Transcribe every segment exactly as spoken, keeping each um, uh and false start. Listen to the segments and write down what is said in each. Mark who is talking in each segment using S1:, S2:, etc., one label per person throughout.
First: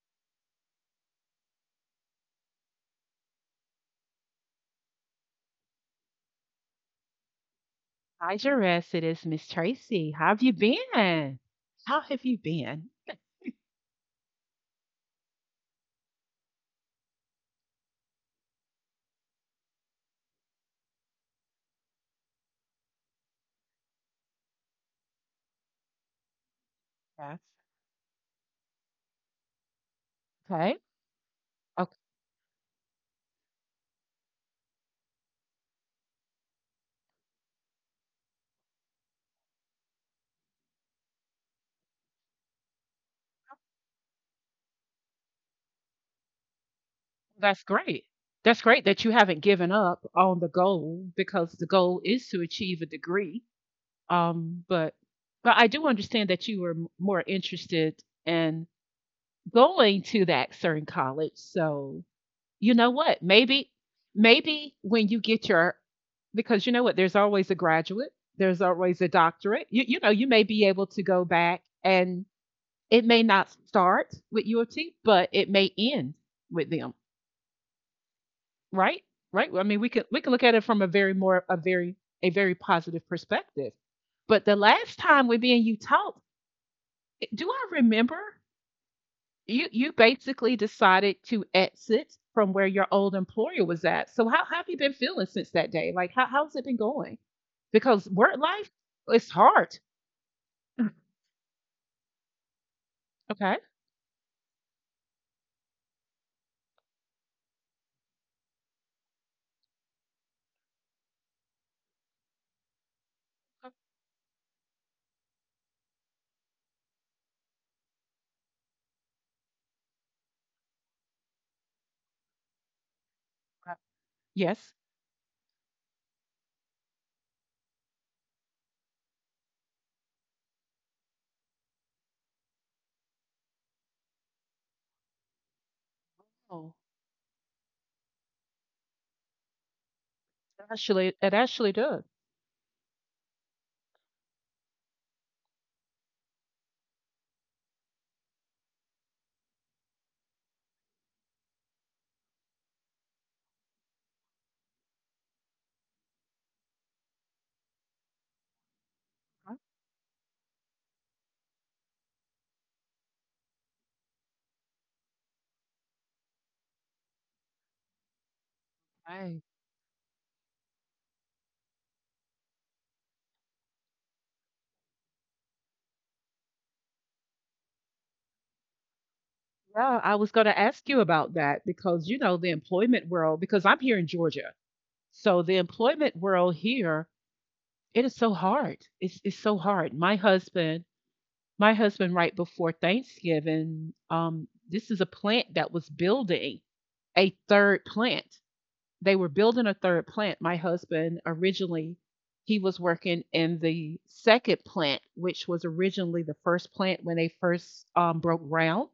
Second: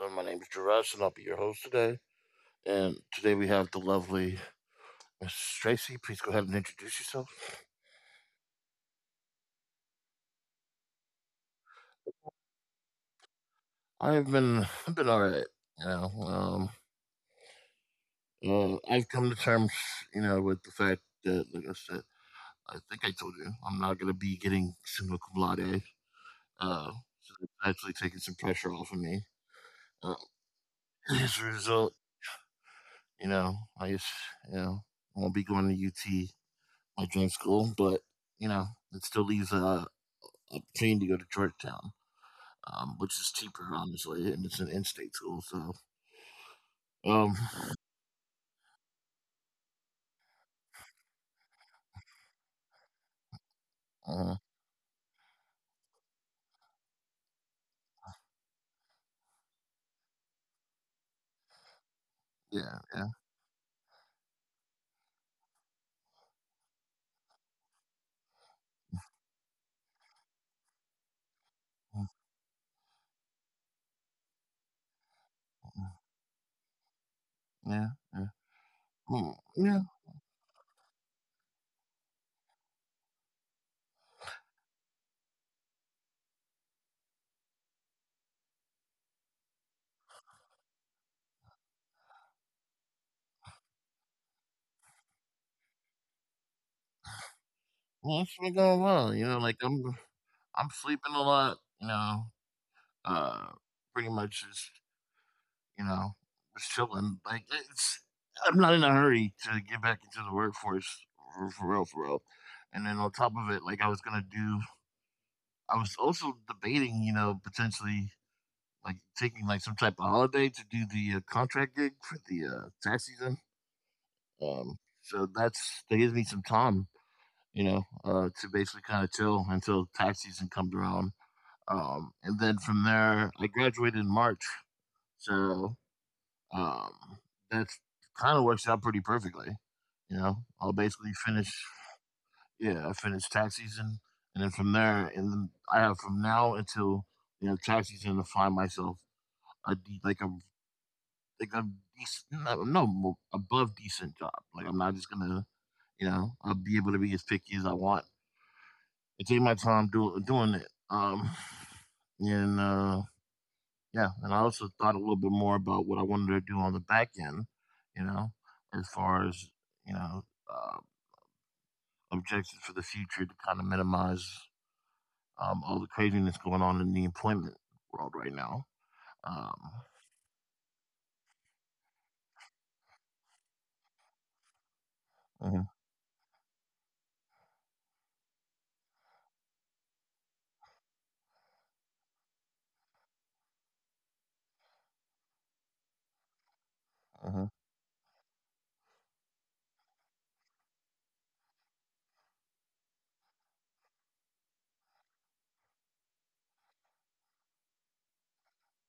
S1: Uh, my name is Jurash and I'll be your host today. And today we have the lovely Missus Tracy. Please go ahead and introduce yourself.
S2: Hi, Jerez. It is Miss Tracy. How have you been? How have you been?
S1: I have been I've been all right. You know, um, uh, I've come to terms, you know, with the fact that, like I said, I think I told you, I'm not going to be getting summa cum laude. Uh, so
S2: Yes.
S1: it's actually taking some pressure off of me. Uh,
S2: Okay.
S1: as a result, you know, I just, you know, won't be going to U T, my dream school, but you know, it still leaves a, I'm keen to go to Georgetown, um, which is cheaper, honestly, and it's an in-state school. So, um,
S2: That's great. That's great that you haven't given up on the goal because the goal is to achieve a degree.
S1: uh,
S2: Um, but but I do understand that you were m- more interested in going to that certain college. So you
S1: yeah,
S2: know
S1: yeah,
S2: what? Maybe maybe when you get your, because you know what? There's always a graduate. There's always a doctorate. You you know you may be able to go back,
S1: mm,
S2: and it may not start with U of T, but it may
S1: mm,
S2: end with them.
S1: yeah, yeah,
S2: Right?
S1: mm,
S2: Right? I mean,
S1: yeah.
S2: we could we could look at it from a very more a very, a very positive perspective. But the last time we me and you talked, do I remember you you basically decided to exit from where your old employer was at. So how, how have you been feeling since that day? Like how how's it been going? Because
S1: Well,
S2: work
S1: it's been
S2: life,
S1: going well. You
S2: it's
S1: know, like
S2: hard.
S1: I'm, I'm sleeping a lot. You know, uh,
S2: Okay.
S1: Pretty much just you know, just chilling. Like it's, I'm not in a hurry to get back into the workforce for, for real, for real. And then on top of it, like I was gonna do, I was also debating, you know, potentially like taking like some type of holiday to do the uh, contract gig for the uh, tax season.
S2: Okay. Yes.
S1: Um, so that's that gives me some time, you know, uh, to basically kind of chill until tax season comes around. Um, and then from there, I graduated in March, so
S2: Oh,
S1: um, that's kind of works out pretty perfectly. You know, I'll
S2: actually,
S1: basically
S2: it
S1: finish.
S2: actually does.
S1: Yeah, I finish tax season, and then from there, and then I have from now until you know tax season to find myself a de- like a like a decent, no, no mo- above decent job. Like I'm not just gonna, you know, I'll be able to be as picky as I want I take my time do, doing it. Um, and uh, yeah, and I also thought a little bit more about what I wanted to do on the back end, you know, as far
S2: Okay.
S1: as you know, uh, objectives for the future to kind of minimize um, all the craziness going on in the employment world right now. Um,
S2: Yeah, I was going to ask you about that because you know the employment world. Because I'm here in Georgia, so the
S1: mhm,
S2: employment world here, it is so hard. It's it's so hard. My husband, my husband, right before Thanksgiving, um, this is a plant that was building a
S1: mhm,
S2: third plant. They were building a third plant. My husband originally, he was working in the second plant, which was originally the first plant when they first um, broke ground.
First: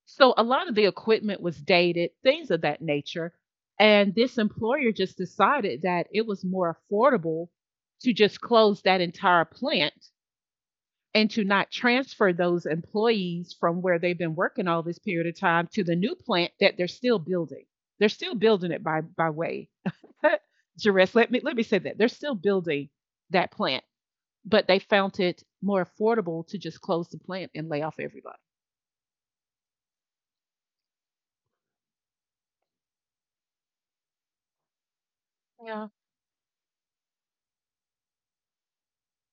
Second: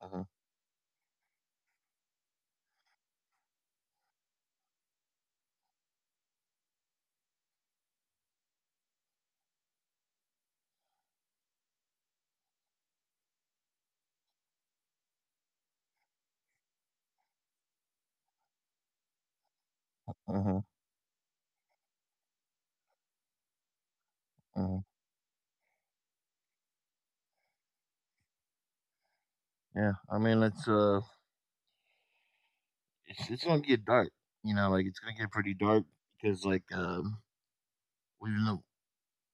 S1: mhm,
S2: So a lot of the equipment was dated, things of that nature. And this employer just decided that it was more affordable to just close that entire plant and to not transfer those employees from where they've been working all this period of time to the new plant that they're still building. They're still building it by by way.
S1: mhm,
S2: Jerez, let me let me say that. They're still building that plant, but they
S1: mhm.
S2: found it more affordable to just close the plant and lay off everybody.
S1: Yeah, I mean it's uh it's, it's gonna get dark. You know, like it's gonna get pretty dark
S2: Yeah.
S1: because like um we live,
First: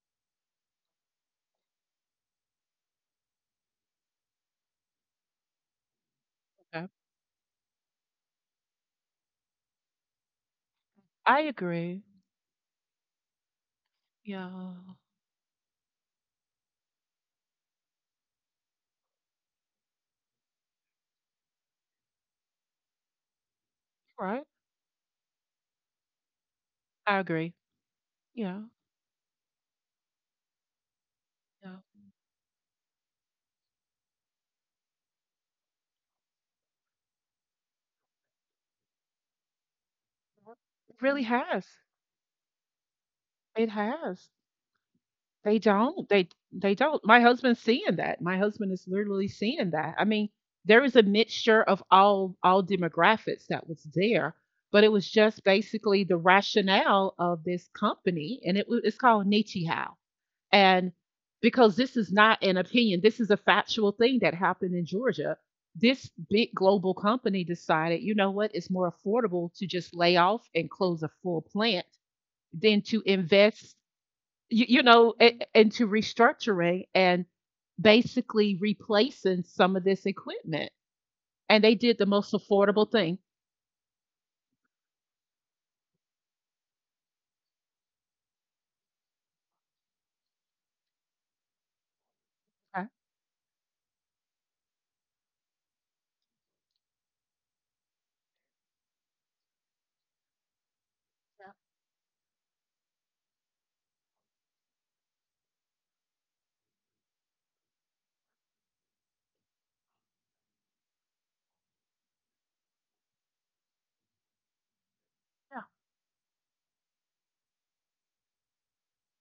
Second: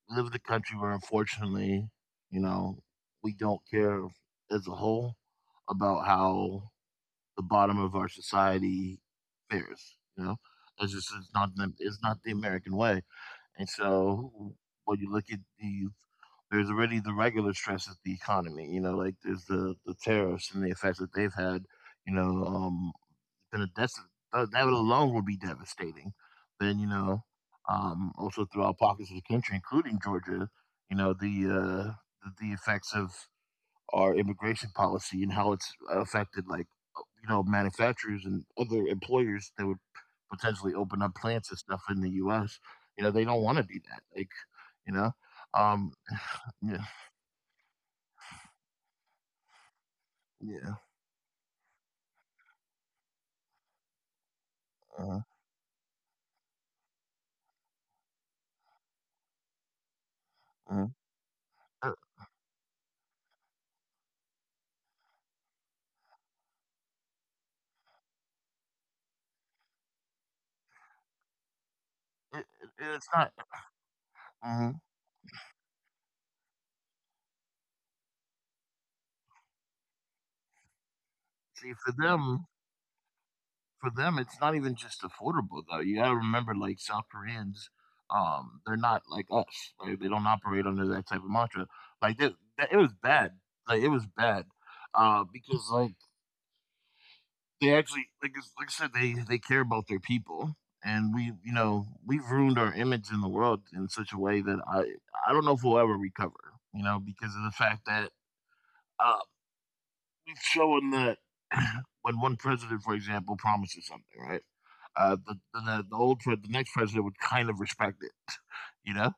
S1: live in a country where unfortunately, you know, we don't care as a whole about how
S2: Okay.
S1: the bottom of our society fares. You know, it's just it's
S2: I
S1: not the, it's
S2: agree.
S1: not the American way. And so
S2: Yeah.
S1: when you look at the there's already the regular stress of the economy. You know, like there's the the tariffs and the effects that they've had. You know, um, then that's
S2: Right.
S1: uh, that alone would be devastating. Then you
S2: I
S1: know,
S2: agree.
S1: um, also
S2: Yeah.
S1: throughout pockets of the country, including Georgia, you know the
S2: Yeah.
S1: uh, the the effects of our immigration policy and how it's affected, like uh, you know, manufacturers and other employers that would potentially
S2: It
S1: open up
S2: really
S1: plants and
S2: has.
S1: stuff in the U S. You know, they don't want to
S2: It
S1: do that.
S2: has.
S1: Like you know,
S2: They
S1: um,
S2: don't. They they
S1: yeah,
S2: don't. My husband's seeing that. My husband is literally seeing that. I mean,
S1: yeah.
S2: there is a mixture of all all demographics that was there, but it was
S1: Uh,
S2: just basically the rationale of this company, and it wa- it's called Nietzsche.
S1: uh,
S2: And because
S1: uh,
S2: this is not an opinion, this is a factual thing that happened in Georgia. This big global company decided, you know what, it's more affordable to just lay off and close a full plant
S1: it,
S2: than
S1: it-
S2: to
S1: it's not.
S2: invest, you,
S1: Mhm.
S2: you know, a- into restructuring and basically replacing some of this equipment. And they
S1: See, for
S2: did the most
S1: them,
S2: affordable thing.
S1: for them, it's not even just affordable though. You gotta remember, like South Koreans, um, they're not like us. Like, they don't operate under that type of mantra. Like that, that it
S2: Okay.
S1: was bad. Like it was bad, uh, because like they actually, like it's- like I said, they they care about their people, and we, you know, we've ruined our image in the world in such a way that I I don't know if we'll ever recover. You know, because of the fact that uh, we've shown that when one president, for example, promises something, right? uh, the, the, the old pre- the next president would kind of respect it, you know,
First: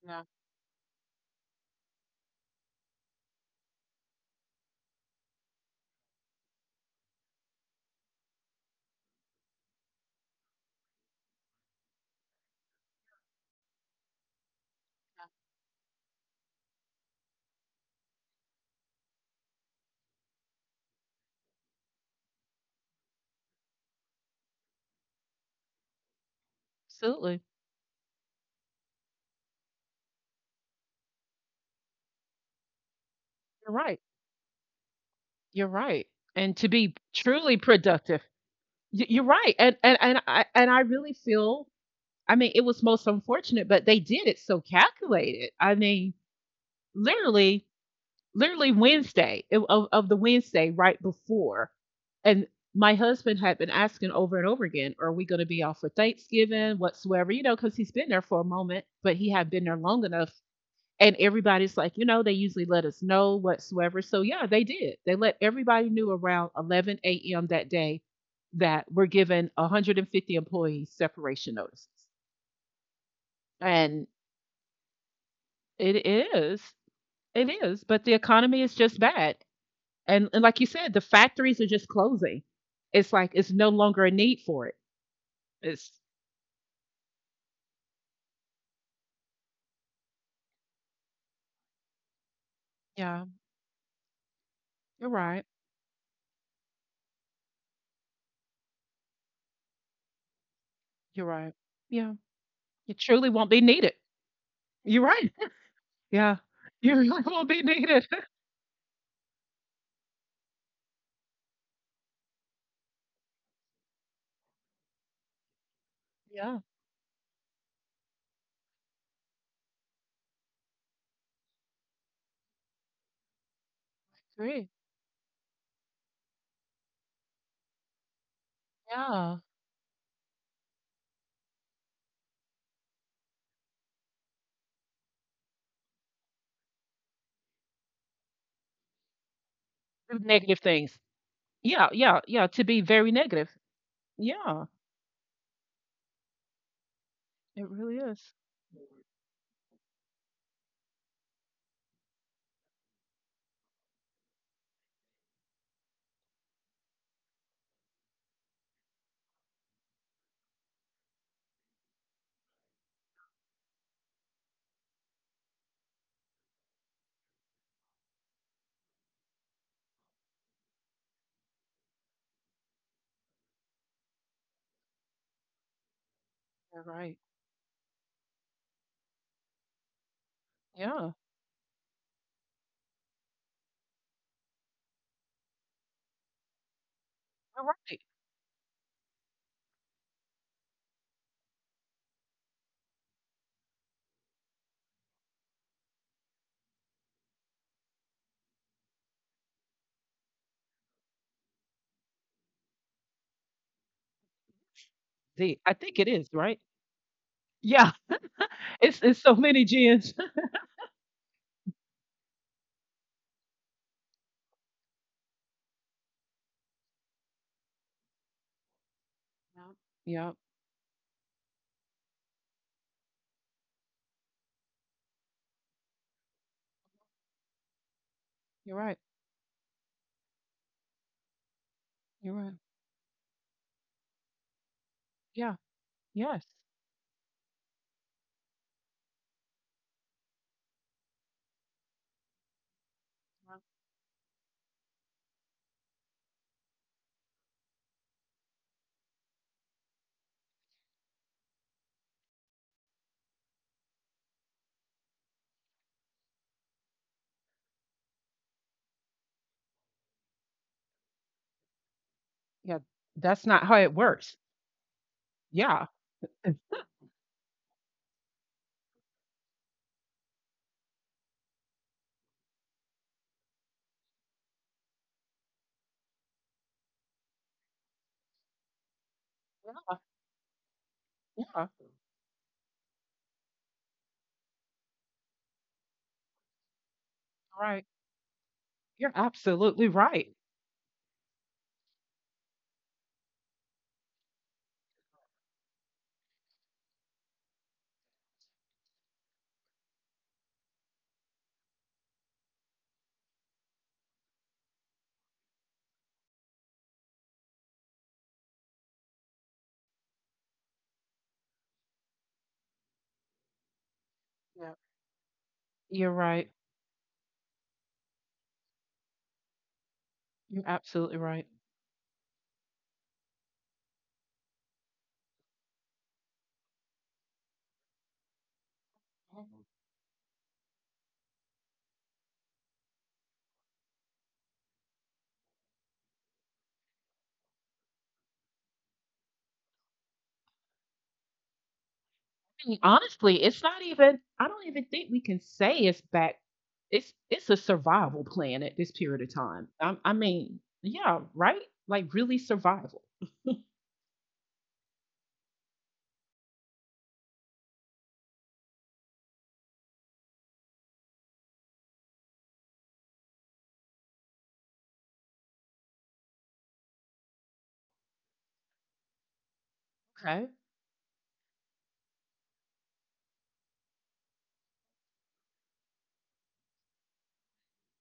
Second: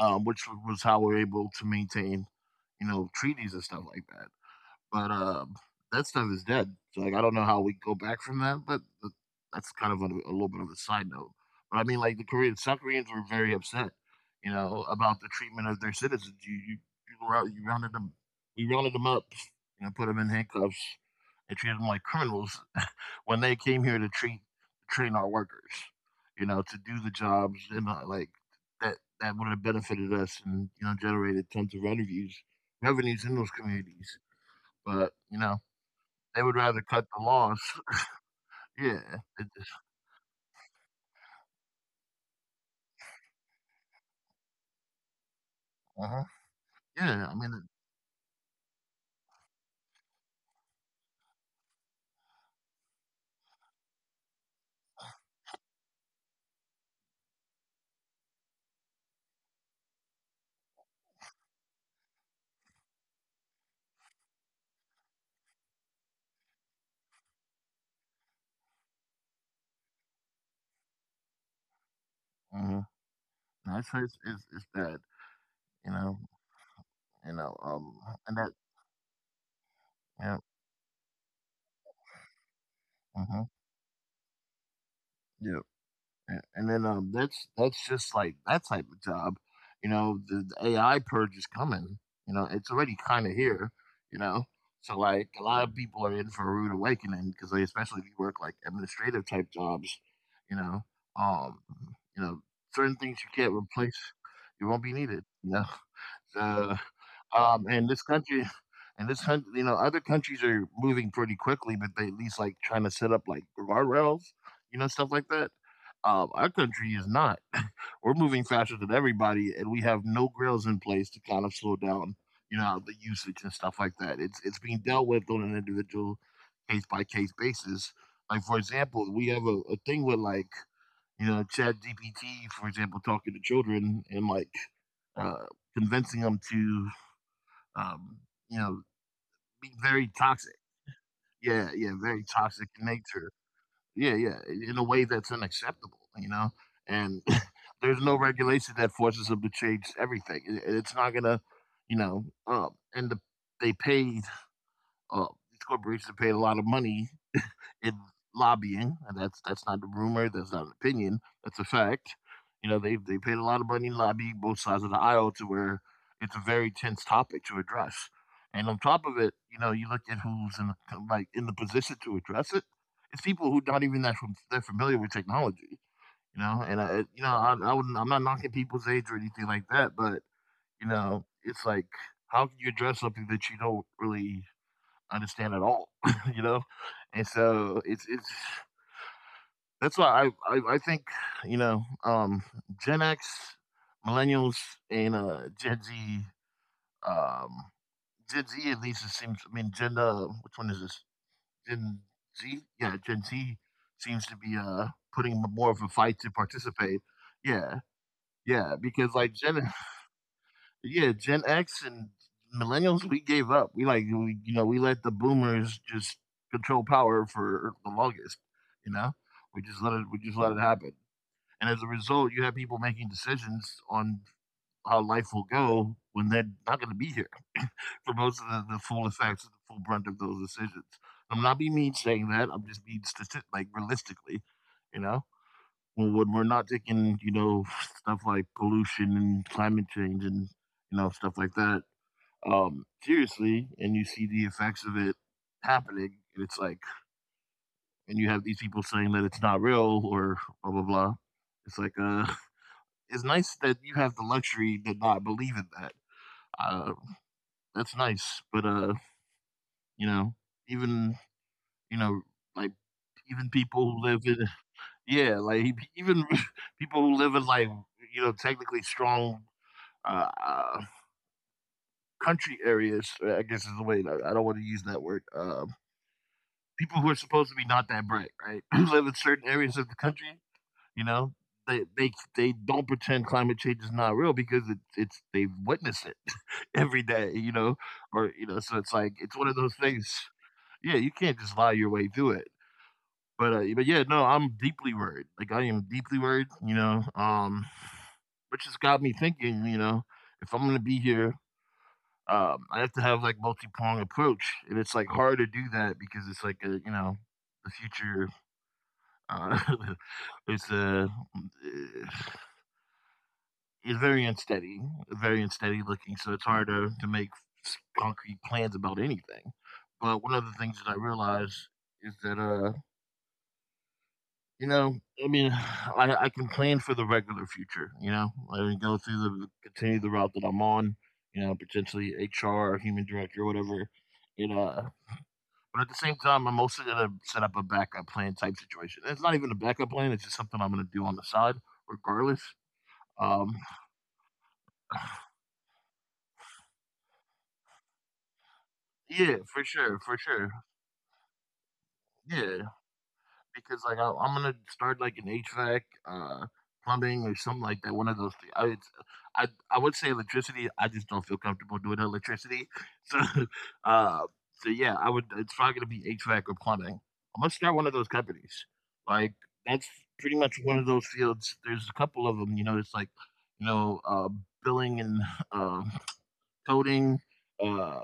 S1: um, which was how we're able to maintain, you know, treaties and stuff like that. But, um, that stuff is dead, so, like, I don't know how we go back from that, but th that's kind of a a little bit of a side note. But, I mean, like, the Koreans South Koreans were very upset, you know, about the treatment of their citizens. You you you go you rounded them We rounded them up, you know, put them in handcuffs and treated them like criminals when they came here to treat train our workers, you know, to do the
S2: Absolutely.
S1: jobs and, uh, like, that that would have benefited us and, you know, generated tons of revenues revenues in those
S2: You're right.
S1: communities. But, you know,
S2: You're right.
S1: they
S2: And
S1: would
S2: to
S1: rather
S2: be
S1: cut the
S2: truly
S1: laws.
S2: productive,
S1: Yeah,
S2: Y- you're
S1: it
S2: right.
S1: just
S2: And, and, and I, and I really feel, I mean, it was most unfortunate, but they did it so calculated. I mean,
S1: uh-huh. Yeah, I mean,
S2: literally, literally Wednesday of, of the Wednesday right before. And my husband had been asking over and over again, are we going to be off for Thanksgiving, whatsoever, you know, because he's been there for a moment, but he had been there long enough. And everybody's like, you know, they usually let us know whatsoever. So yeah, they did. They let everybody knew around eleven a m that day that we're given one hundred fifty employees separation notices.
S1: mhm. I'd say
S2: And
S1: it's it's it's bad, you
S2: it
S1: know
S2: is.
S1: you
S2: It
S1: know,
S2: is.
S1: um,
S2: But the
S1: and that
S2: economy is just bad. And,
S1: yeah,
S2: and like you said, the factories are just closing. It's like
S1: mhm,
S2: it's no longer a need for it.
S1: yeah.
S2: It's,
S1: A- And then um, that's that's just like that type of job, you know. The, the A I purge is coming. You know, it's already
S2: yeah,
S1: kind of here. You know, so
S2: you're
S1: like a
S2: right.
S1: lot of people are in for a rude awakening because they, especially if you work like administrative type jobs, you know,
S2: You're right.
S1: um,
S2: Yeah,
S1: you know,
S2: it
S1: certain things
S2: truly
S1: you
S2: won't
S1: can't
S2: be needed.
S1: replace, you won't be
S2: You're
S1: needed.
S2: right.
S1: You know,
S2: Yeah.
S1: so
S2: You really won't be
S1: um, and this
S2: needed.
S1: country, and this country, you know, other countries are moving pretty quickly, but they at least like trying to set up like guardrails, you know, stuff like that. Um, our
S2: Yeah,
S1: country is not. We're moving faster than everybody, and we have no grills in place to kind of slow down, you know, the usage and stuff like that. It's it's
S2: agree.
S1: being dealt with on an individual case by case basis. Like for example, we
S2: Yeah.
S1: have a, a thing with like you know Chat G P T, for example, talking to children and like uh, convincing them to um, you know, be very toxic.
S2: Negative things.
S1: Yeah,
S2: Yeah,
S1: yeah,
S2: yeah,
S1: very
S2: yeah. To
S1: toxic
S2: be
S1: in
S2: very
S1: nature.
S2: negative.
S1: Yeah, yeah,
S2: Yeah.
S1: in a way that's unacceptable, you know? And
S2: It really
S1: there's no
S2: is.
S1: regulation that forces them to change everything. It- It's not going to, you know, um, and the, they pay uh, these corporations paid a lot of money in lobbying, and that's that's not a rumor, that's not an opinion, that's a fact. You know, they they paid a lot of money in lobbying both sides of the aisle to where it's a very tense topic to address. And on top of it, you know, you look at who's in the, like in the position to address it. It's people who not even that from, that familiar with technology, you know.
S2: You're
S1: And I,
S2: right.
S1: you know, I, I wouldn't, I'm not knocking people's age or anything like that, but you
S2: Yeah.
S1: know, it's like how can you address something that you don't really understand at all, you know? And
S2: You're
S1: so
S2: right.
S1: it's it's that's why I I, I think, you know, um Gen X, millennials and uh Gen Z um Gen Z at least it seems I mean Gen uh, which one is this? Gen Z? Yeah, Gen Z seems to be uh putting
S2: See, I
S1: more of a
S2: think it
S1: fight
S2: is,
S1: to
S2: right?
S1: participate. Yeah.
S2: Yeah.
S1: Yeah,
S2: It's
S1: because
S2: it's so
S1: like
S2: many
S1: Gen
S2: gens.
S1: yeah, Gen X and millennials, we gave up. We like we, you know, we let the boomers just control power for the longest, you know? We
S2: Yeah.
S1: just let it we just
S2: Yeah.
S1: let it happen. And as a result, you have people making decisions on how life will go when they're not going to be here for most of the,
S2: You're
S1: the
S2: right.
S1: full effects and the full brunt of those decisions. I'm not being mean
S2: You're
S1: saying
S2: right.
S1: that. I'm just being statistic, like realistically, you know,
S2: Yeah.
S1: when, when we're
S2: Yes.
S1: not taking, you know, stuff like pollution and climate change and, you know, stuff like that um,
S2: Yeah.
S1: seriously, and you see the effects of it happening, and it's like, and you have these people saying that it's not real or blah blah blah. It's like, uh, it's nice that you have the luxury to not believe in that. Uh, that's nice, but uh, you know, even you know, like
S2: Yeah,
S1: even
S2: that's
S1: people
S2: not
S1: who
S2: how
S1: live
S2: it
S1: in,
S2: works.
S1: yeah, like e, even
S2: Yeah.
S1: people who live in like you know, technically strong uh, uh country areas. uh, I guess is the way. I I don't want to use that word. Um, people who are supposed to be not that bright, right? Who live in certain areas of the
S2: Yeah.
S1: country, you know, they
S2: Yeah.
S1: they they don't pretend climate change is not real because it's it's they've witnessed it every day, you know,
S2: Right.
S1: or you know, so it's like
S2: You're
S1: it's one of those
S2: absolutely
S1: things.
S2: right.
S1: Yeah, you can't just lie your way through it. But uh, but yeah, no, I'm deeply worried. Like I am deeply worried, you know. Um, which has got me thinking, you know, if I'm gonna be here, um, I have to have like multi pronged approach, and it's like hard to do that because it's like a you know, the future Uh, it's uh, it's very
S2: Yeah.
S1: unsteady, very unsteady
S2: You're
S1: looking. So it's
S2: right.
S1: hard to, to make s- concrete plans about anything. But one of the
S2: You're
S1: things that I
S2: absolutely right.
S1: realized is that uh, you know, I mean, I, I can plan for the regular future. You know, I can go through
S2: Mhm.
S1: the
S2: I
S1: continue the route that I'm on. You know, potentially H R human director or whatever. And uh, but at the same time, I'm also gonna set up a backup plan type situation. It's not even a backup plan; it's just something I'm gonna do on the side regardless.
S2: mean, honestly,
S1: Um,
S2: it's not even, I don't even think we can say it's back, it's it's a survival plan at this period
S1: yeah,
S2: of
S1: for
S2: time.
S1: sure,
S2: I,
S1: for
S2: I
S1: sure.
S2: mean, yeah, right? Like really
S1: Yeah,
S2: survival.
S1: because like I, I'm gonna start like an H VAC, uh, plumbing or something like that. One of those things. I, it's, I I would say electricity. I just don't feel comfortable doing electricity. So, uh, so yeah, I would. It's probably gonna be H VAC or plumbing. I'm gonna start one of those companies. Like that's
S2: Okay.
S1: pretty much one of those fields. There's a couple of them. You know, it's like, you know, uh, billing and uh, coding. Uh,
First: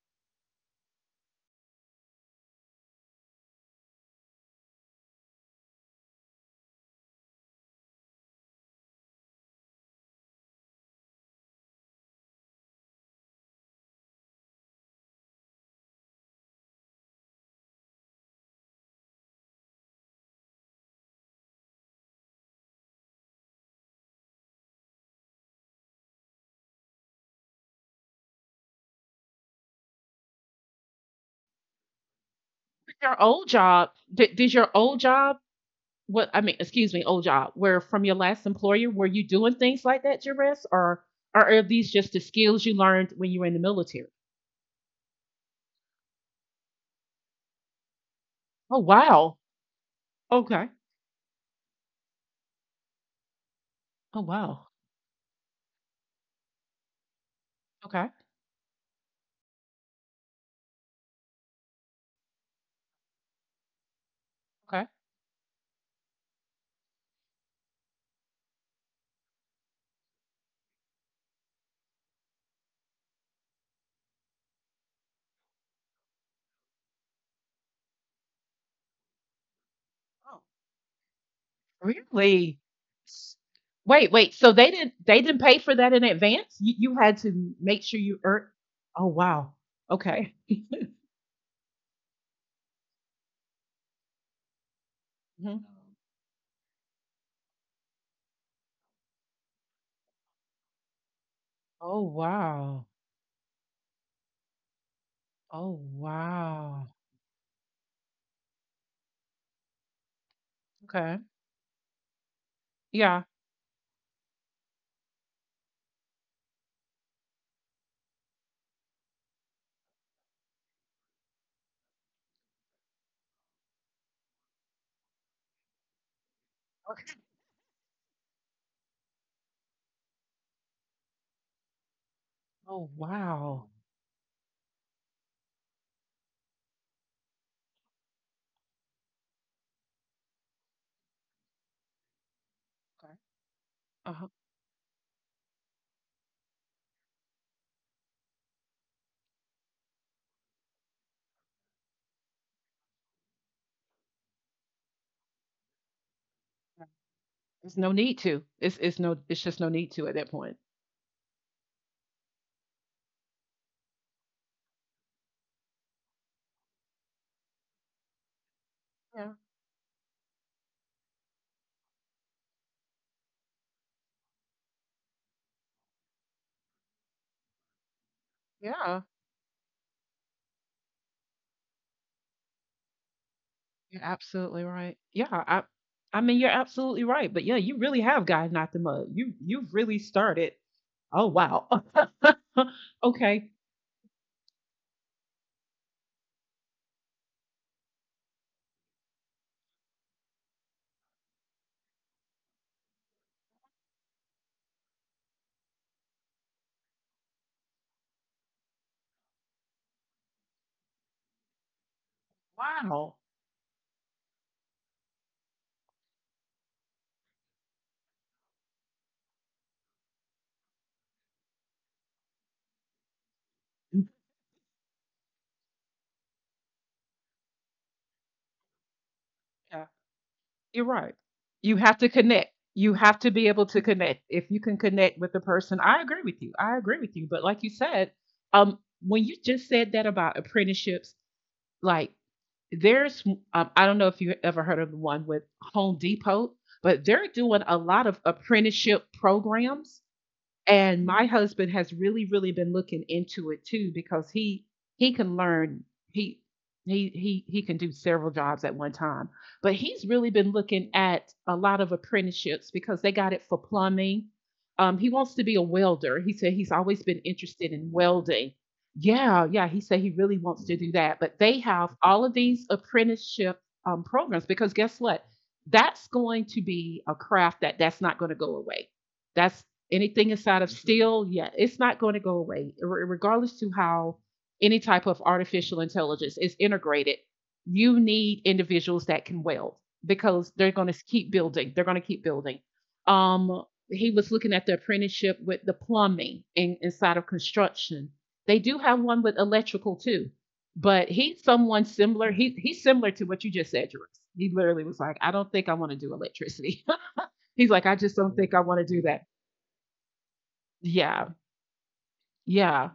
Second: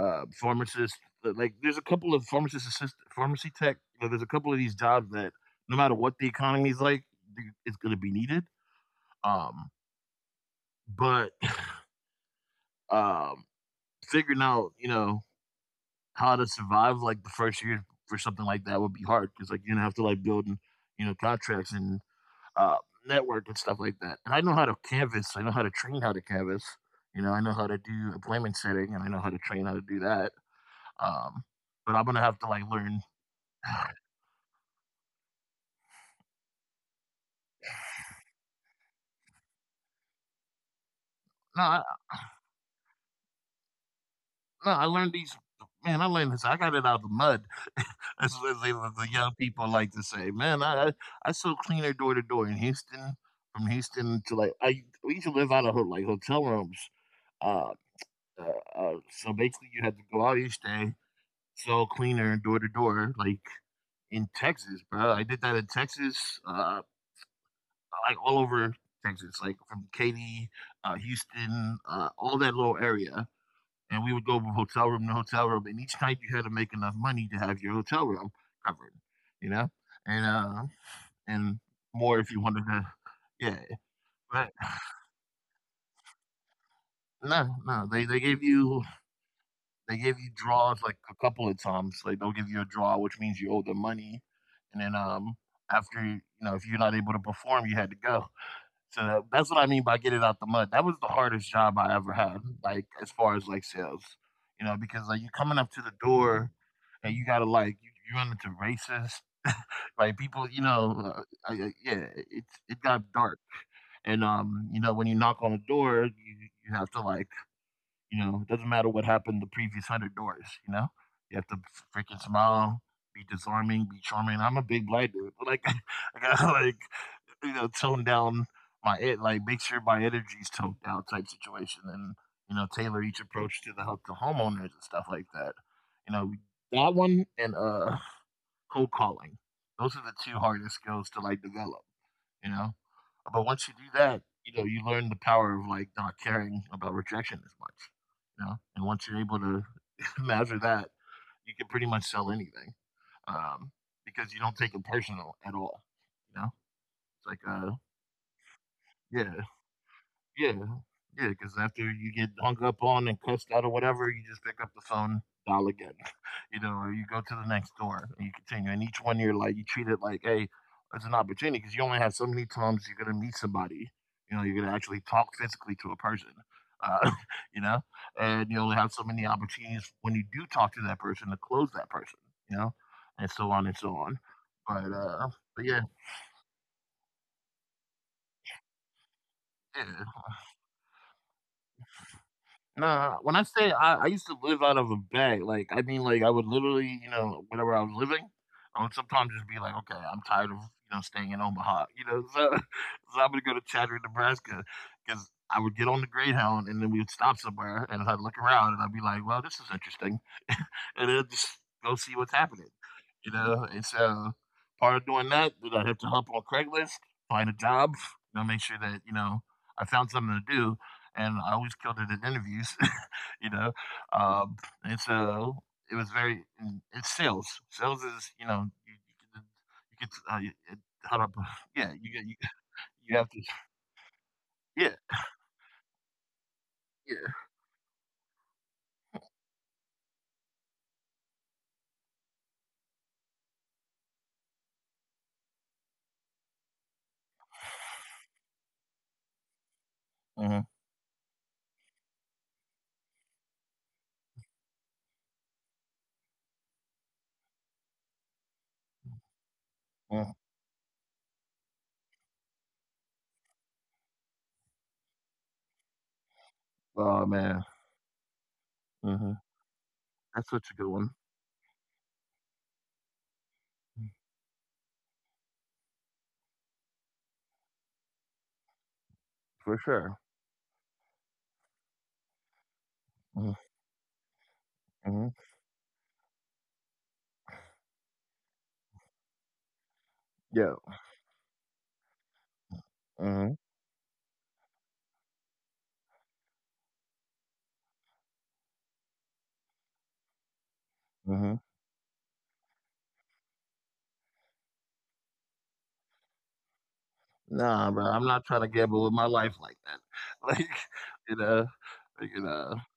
S1: uh, pharmacists. uh, Like, there's a couple of pharmacist assist pharmacy tech. You know, there's a couple of these jobs that, no matter what the economy is like, th- it's going to be needed. Um, but um, figuring out, you know, how to survive like the first year for something like that would be hard because like you're gonna have to like build, you know, contracts and uh, network and stuff like that. And I know how to canvas. I know how to train how to canvas. You know, I know how to do appointment setting, and I know how to train how to do that. Um, but I'm gonna have to like learn.
S2: Yeah. Your old job, did, did your old job, what I mean, excuse me, old job, where from your last employer, were you doing things like that, Jerris, or, or are
S1: No, I
S2: these just the skills you learned when you were in the military?
S1: no, I learned these man, I learned this. I got it out of the mud. as what they,
S2: Oh
S1: the young
S2: wow.
S1: people like to say. Man,
S2: Okay.
S1: I I, I still clean her door to door in Houston, from
S2: Oh
S1: Houston to like
S2: wow.
S1: I we used to live out of ho- like hotel rooms. Uh,
S2: Okay.
S1: uh, uh, so basically, you had to go out each day, sell cleaner door to door, like in
S2: Okay.
S1: Texas, bro. I did that in Texas, uh, like all over Texas, like from Katy, uh, Houston, uh, all that little area. And we would go from hotel room to hotel room. And each night you had to make enough money to have your hotel room covered, you know, and
S2: Oh,
S1: uh, and more if you
S2: really?
S1: wanted to.
S2: S-
S1: Yeah,
S2: Wait, wait. So
S1: but
S2: they didn't they didn't pay for that in advance? You you had to
S1: no,
S2: make
S1: no,
S2: sure
S1: they
S2: you
S1: they gave
S2: earned.
S1: you
S2: Oh wow.
S1: they gave you
S2: Okay.
S1: draws like a couple of times. Like they'll give you a draw, which means you owe them money, and then um
S2: Mhm.
S1: after you know if you're not able to perform, you had to go. So that's what I mean by get it out the mud. That was the hardest job I
S2: Oh
S1: ever had,
S2: wow.
S1: like as far as like sales, you know, because like you coming up
S2: Oh
S1: to the door
S2: wow.
S1: and you gotta like you, you run into racists, like people, you know,
S2: Okay.
S1: uh, I, I- yeah, it's it got
S2: Yeah.
S1: dark, and um, you know, when you knock on the door, you you have to like, you know, it doesn't matter what happened the previous hundred doors, you know, you have to freaking smile, be disarming, be charming. I'm a big black dude, like I got like
S2: Okay.
S1: you know, tone down my it like make sure my energy's toned down type situation and you know
S2: Oh
S1: tailor each approach
S2: wow.
S1: to the help to homeowners and stuff like that. You know, that one and uh cold calling, those are the two hardest skills to like develop, you know.
S2: Okay.
S1: But once you do
S2: Uh
S1: that,
S2: huh.
S1: you know, you learn the power of like not caring about rejection as much, you know. And once you're able to master that, you can pretty much sell anything. um because you don't take it personal at all, you know. It's like uh
S2: There's no need to. It's it's no,
S1: yeah
S2: it's just no need to at that
S1: yeah,
S2: point.
S1: yeah. Because after you get hung up on and cussed out or whatever, you just pick up the phone, dial again, you know, or you go to the next door and you continue. And each one, you're
S2: Yeah.
S1: like, you treat it like, hey, it's an opportunity because you only have so many times you're gonna meet somebody. You know, you're gonna actually talk physically to a person. Uh, you know, and you only have so
S2: Yeah.
S1: many opportunities when you do talk to that person to close that person. You know, and so on and so
S2: You're
S1: on.
S2: absolutely
S1: But
S2: right.
S1: uh,
S2: Yeah, I
S1: but yeah,
S2: I mean you're absolutely right. But yeah, you really have gotten out the mud. You you've
S1: yeah.
S2: really started. Oh wow.
S1: Nah, when I
S2: Okay.
S1: say I, I used to live out of a bag, like I mean, like I would literally, you know, whenever I was living, I would sometimes just be like, okay, I'm tired of you know staying in Omaha, you know, so, so I'm gonna go to Chadwick, Nebraska, because I would get on the Greyhound and then we would stop somewhere and I'd look around and I'd be like, well, this is interesting, and then just go see what's happening,
S2: Wow.
S1: you know. And so part of doing that, then I'd have to hop on Craigslist, find a job, you know, make sure that you know I found something to do, and I always killed it in interviews, you know. Um, and so it was very. And it's sales. Sales is you know you you can,
S2: Yeah,
S1: you can uh, you- it-
S2: you're
S1: how
S2: right.
S1: to
S2: You
S1: yeah
S2: have
S1: you
S2: to
S1: get you,
S2: connect. You
S1: you
S2: have
S1: have
S2: to
S1: to
S2: be able to connect. If you can
S1: yeah
S2: connect with the person, I agree with you. I agree with you.
S1: yeah.
S2: But like you said, um, when you just said that about apprenticeships, like there's, um, I don't know if you ever heard of the one with Home Depot, but they're doing a lot of apprenticeship programs,
S1: Hmm,
S2: and my husband has really, really been looking into it too because he he can learn, he he he he can do several jobs at one time. But he's
S1: yeah.
S2: really been looking at a lot of apprenticeships because they got it for plumbing. Um, he wants to be a welder. He said he's always been
S1: Oh man,
S2: interested in welding.
S1: hmm,
S2: Yeah, yeah. He said he really
S1: that's
S2: wants
S1: such a
S2: to
S1: good
S2: do
S1: one
S2: that. But they have all of these apprenticeship, um, programs because guess what? That's going to be a craft that that's not going to go away. That's
S1: for sure.
S2: anything inside of steel, yeah, it's not going to go away, Re-
S1: Mm-hmm.
S2: regardless to how any type of
S1: Mm-hmm.
S2: artificial intelligence is integrated. You need individuals that can weld because they're
S1: Yeah.
S2: going to keep building. They're going to keep building.
S1: Hmm.
S2: Um, he was looking at the apprenticeship with the plumbing in, inside of construction. They do have one with electrical too, but he's
S1: Hmm.
S2: someone similar. He he's similar to what you just said, Jerris. He literally was like, "I don't think I want to do electricity." He's like,
S1: Nah,
S2: "I
S1: bro,
S2: just
S1: I'm
S2: don't
S1: not
S2: think
S1: trying
S2: I
S1: to
S2: want to do
S1: gamble with my
S2: that."
S1: life like that. Like
S2: Yeah,
S1: you know, like, you know.
S2: yeah.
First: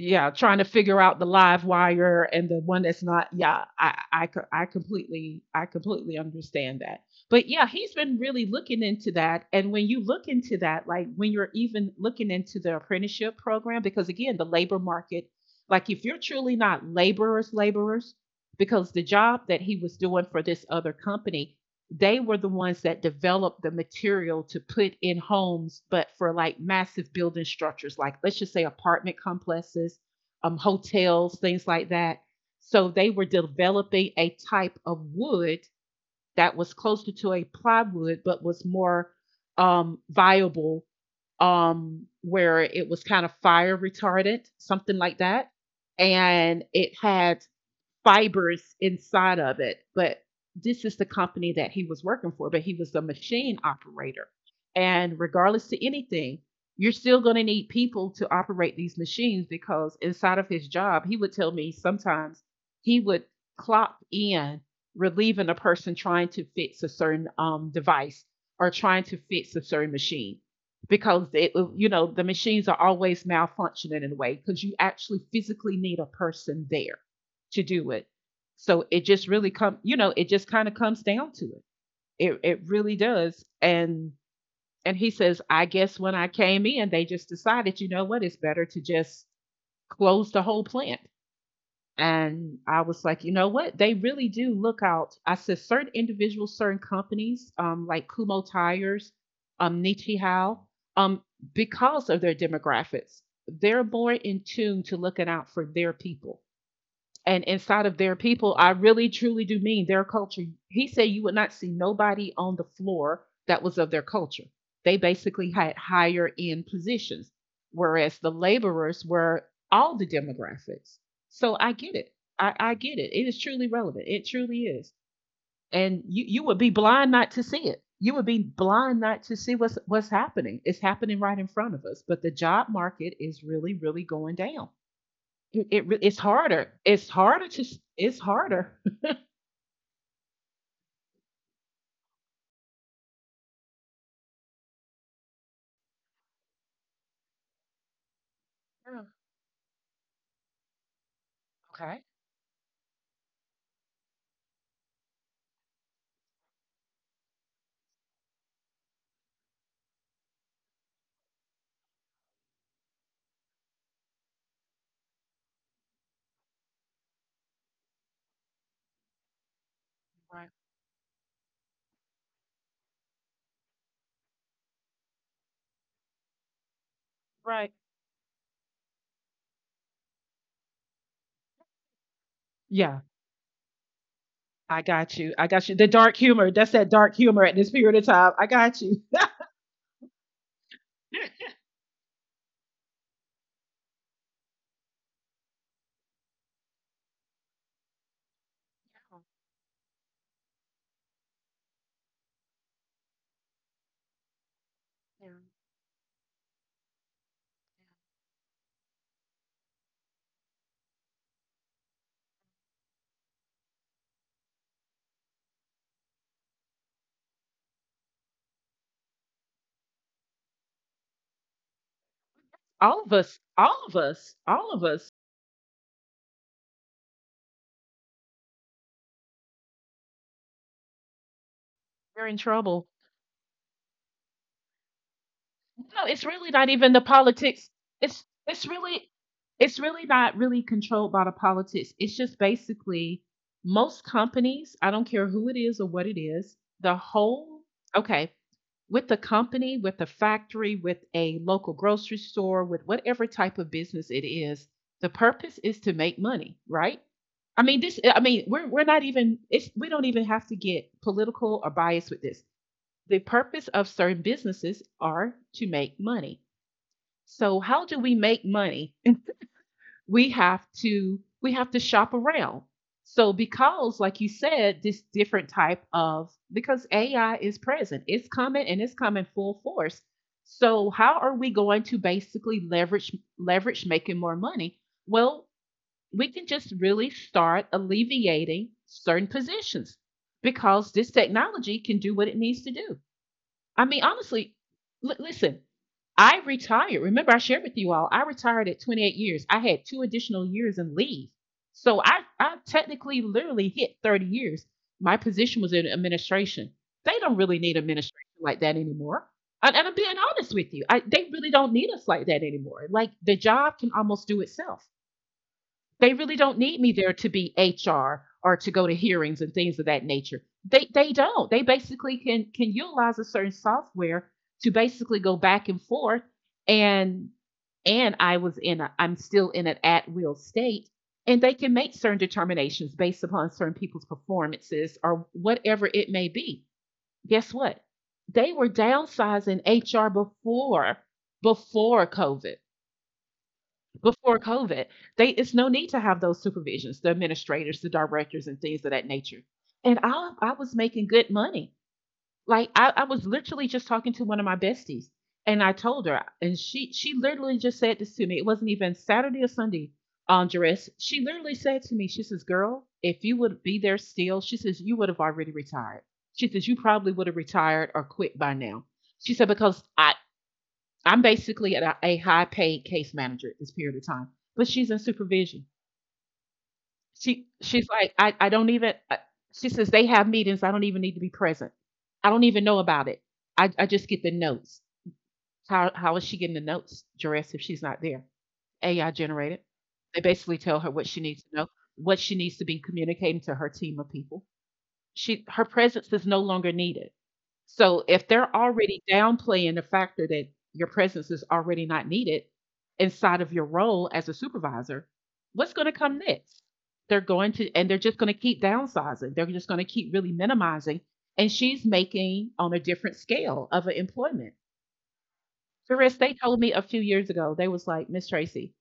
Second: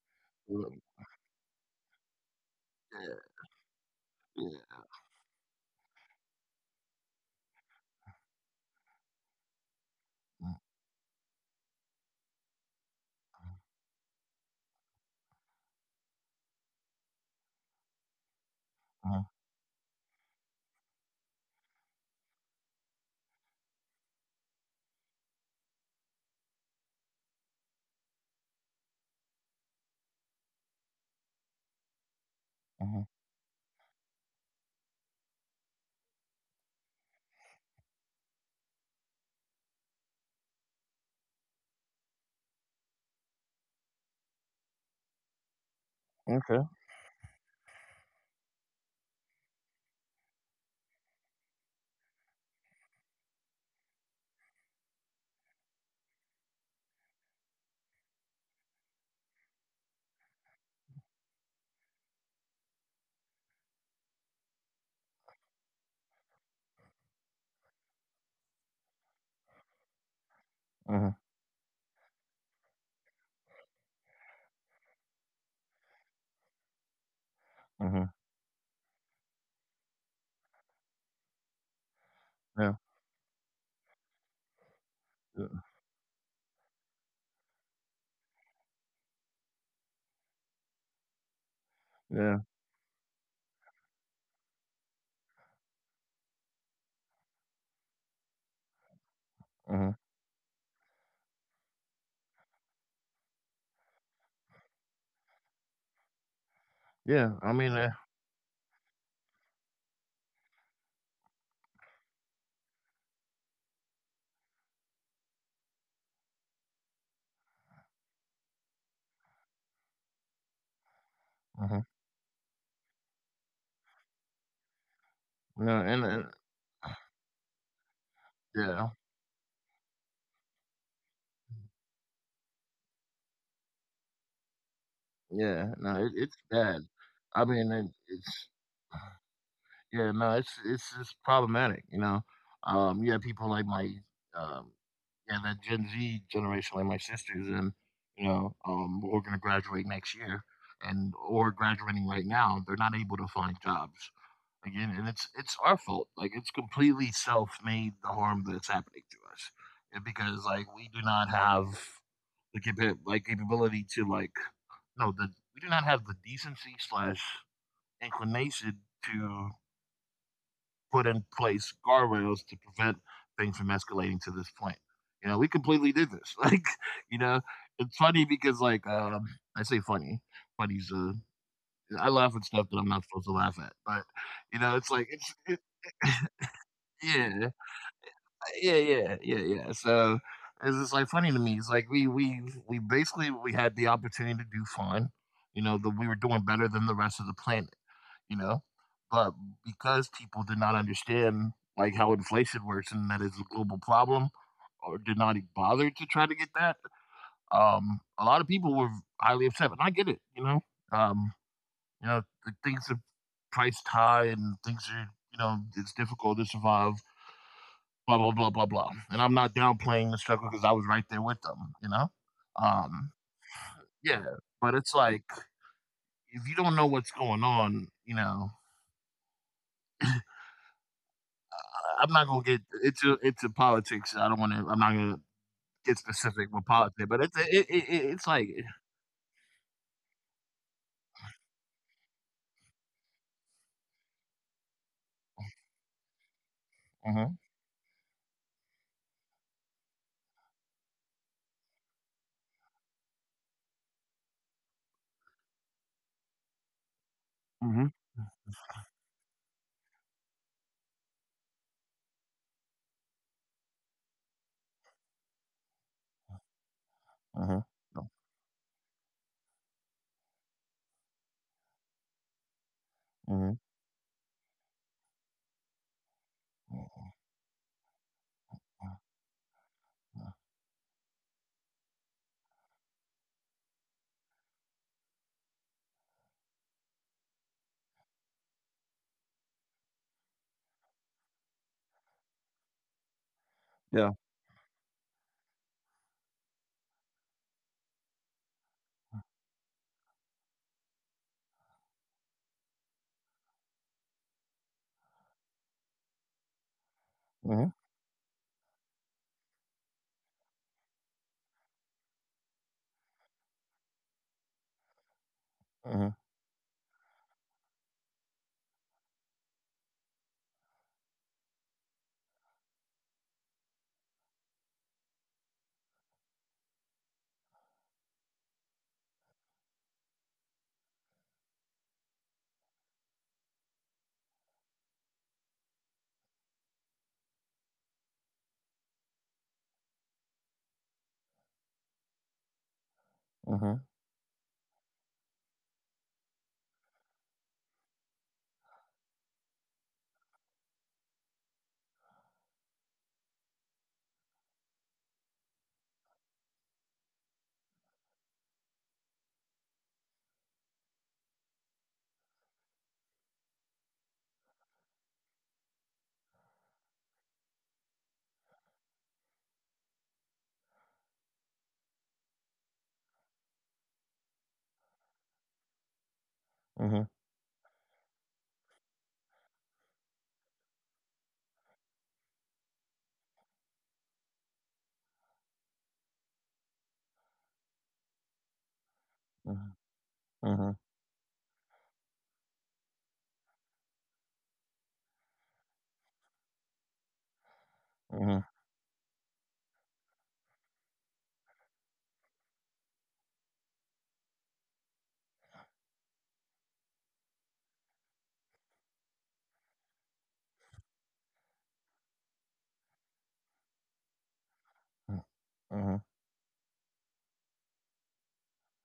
S2: Yeah, trying to figure
S1: Yeah.
S2: out the live wire and the one that's not. Yeah, I I co- I
S1: Yeah.
S2: completely, I completely understand that. But yeah, he's been really looking into that, and when you look into that, like when you're even looking into the apprenticeship program, because again, the labor market, like if you're truly not laborers laborers, because the
S1: Mm-hmm.
S2: job that he was doing for this other company, they were the ones that developed the material to put in homes, but for like massive building structures, like let's just say apartment complexes, um, hotels, things like that. So
S1: Mm-hmm.
S2: they were developing a type of wood that was closer to a plywood, but was more, um, viable, um, where it was kind of fire retardant, something like that.
S1: Okay.
S2: And it had fibers inside of it. But this is the company that he was working for, but he was a machine operator. And regardless to anything, you're still going to need people to operate these machines because inside of his job, he would tell me sometimes he would clock in relieving a person trying to fix a certain um, device or trying to fix a certain machine
S1: Mm-hmm.
S2: because it, you know, the machines are always malfunctioning in a way because you actually physically need a person there to do it.
S1: Mhm.
S2: So it just really come, you know, it just kind of comes down to it. It it
S1: Yeah.
S2: really does. And and he says,
S1: Yeah.
S2: I guess when I came in, they just decided, you know what, it's better to just close the whole plant.
S1: Yeah.
S2: And I was like, you know what? They really do look out. I said certain individuals, certain companies, um, like Kumho Tires, um,
S1: Mhm.
S2: Nichihao, um, because of their demographics, they're more in tune to looking out for their people,
S1: Yeah.
S2: and
S1: I mean,
S2: inside
S1: uh,
S2: of their people, I really truly do mean their culture. He said you would not see nobody on the floor that was of their culture. They basically had higher end positions, whereas the laborers were all the demographics. So I
S1: mhm.
S2: get it. I, I get it. It is truly relevant. It truly is.
S1: No,
S2: And
S1: and,
S2: you,
S1: and
S2: you would be blind not to see it. You would be
S1: yeah,
S2: blind not to see what's what's happening. It's happening right in front of us. But the job market is really, really going down it,
S1: yeah.
S2: it re-
S1: No, it,
S2: it's
S1: it's
S2: harder.
S1: bad.
S2: It's
S1: I
S2: harder to
S1: mean,
S2: s-
S1: it,
S2: it's
S1: it's
S2: harder.
S1: yeah. No, it's it's it's problematic. You know, um, you have people like my, um, yeah, that Gen Z generation, like my sisters, and you know, um,
S2: Mm.
S1: we're gonna graduate next year, and or
S2: Okay.
S1: graduating right now, they're not able to find jobs. Again, and it's it's our fault. Like it's completely self-made, the harm that's happening to us. And because like we do not have the capa- like capability to like no the we do not have the decency slash inclination to
S2: Right.
S1: put in place guardrails to prevent things from escalating to this point. You know, we completely did this. like you know,
S2: Right.
S1: it's funny because like um I say funny funny's uh I laugh at stuff that I'm
S2: Yeah,
S1: not supposed to laugh at. But you know
S2: I
S1: it's like
S2: got
S1: it's
S2: you. I got you. The dark humor. That's that dark humor
S1: yeah.
S2: at this period of time. I
S1: Yeah,
S2: got you.
S1: yeah, yeah, yeah. So it's just like funny to
S2: Yeah,
S1: me. It's like we we we basically we had the opportunity to do fine. You know, that we were doing better than the rest of the planet, you know? But because people did not understand like how inflation works and that is a global problem, or did not even
S2: yeah,
S1: bother to try to get that, um, a lot of people were highly upset. And I get it, you know. Um, you know, th- things are priced high, and things are, you know, it's difficult to survive, blah blah blah blah blah. And I'm not downplaying the struggle because I was right there with them, you know.
S2: all
S1: Um,
S2: of us. All of
S1: yeah,
S2: us. All
S1: but
S2: of
S1: it's
S2: us.
S1: like if you don't know what's going on, you know, I am
S2: We are
S1: not
S2: in
S1: gonna get
S2: trouble.
S1: into into politics. I don't want to. I'm not gonna get
S2: No, it's
S1: specific
S2: really
S1: with
S2: not even the
S1: politics, but it's it,
S2: politics.
S1: it, it
S2: It's
S1: it's like.
S2: it's really it's really not really controlled by the politics. It's just basically most companies, I don't care who it is or what it is, the
S1: Mhm,
S2: whole okay, with the company, with the factory, with a local grocery store, with whatever type of business it is, the purpose is to make money, right? I mean,
S1: mhm,
S2: this. I mean, we're we're not even. It's we don't even have to get political or biased with this. The purpose of certain businesses are to make money. So
S1: mhm,
S2: how do
S1: no,
S2: we make money? We have to we have to shop around. So
S1: mhm,
S2: because like you said, this different type of, because
S1: mhm,
S2: A I is present. It's coming and it's coming full force.
S1: mhm,
S2: So how are we going to basically leverage leverage making more money? Well, we can just really start alleviating certain positions because this technology can do what it needs to do. I mean,
S1: yeah.
S2: honestly, li- listen, I retired. Remember, I shared with you all, I retired at twenty-eight years. I had two additional years in leave. So I, I technically literally hit thirty years. My position was in administration. They don't really
S1: Mhm,
S2: need administration like that anymore. And, and I'm being honest with you, I, they really don't need us like that anymore. Like the job can almost do itself.
S1: mhm,
S2: They really don't need me there to be H R or to go to hearings and things of that nature. They they don't. They basically can can utilize a certain software to basically go back and forth and and I was in a I'm still in an at will state, and they can make certain determinations based upon certain people's performances or whatever it may be. Guess what? They were downsizing H R before before COVID,
S1: mhm,
S2: before COVID, they it's no need to have those supervisions, the administrators, the directors, and things of that nature. And I I was making good money. Like I, I was literally just talking to one of my besties, and I told her, and she she literally just said this to me. It wasn't even Saturday or Sunday, um, Jerez. She literally said to me, she says, "Girl, if you would be there still, she says you would have already retired. She says you probably would have retired or quit by now." She said because I I'm basically a, a high paid case manager at this period of time, but she's in supervision.
S1: mhm,
S2: She she's like I, I don't even I, she says they have meetings I don't even need to be present. I don't even know about it. I, I just get the notes. How how is she getting the notes, Jerez, if she's not there? A I generated.
S1: mhm,
S2: They
S1: mhm,
S2: basically
S1: mhm,
S2: tell her what she needs to know, what she needs to be communicating to her team of people. She her presence is no longer needed. So
S1: mhm,
S2: if
S1: mhm,
S2: they're already downplaying the factor that your presence is already not needed inside of your role as a supervisor, what's going to come next? They're going to and they're just going to keep downsizing. They're just going to keep really minimizing, and she's making on a different scale of an employment.
S1: mhm,
S2: Therese, they told me a few years ago, they was like, Miss Tracy,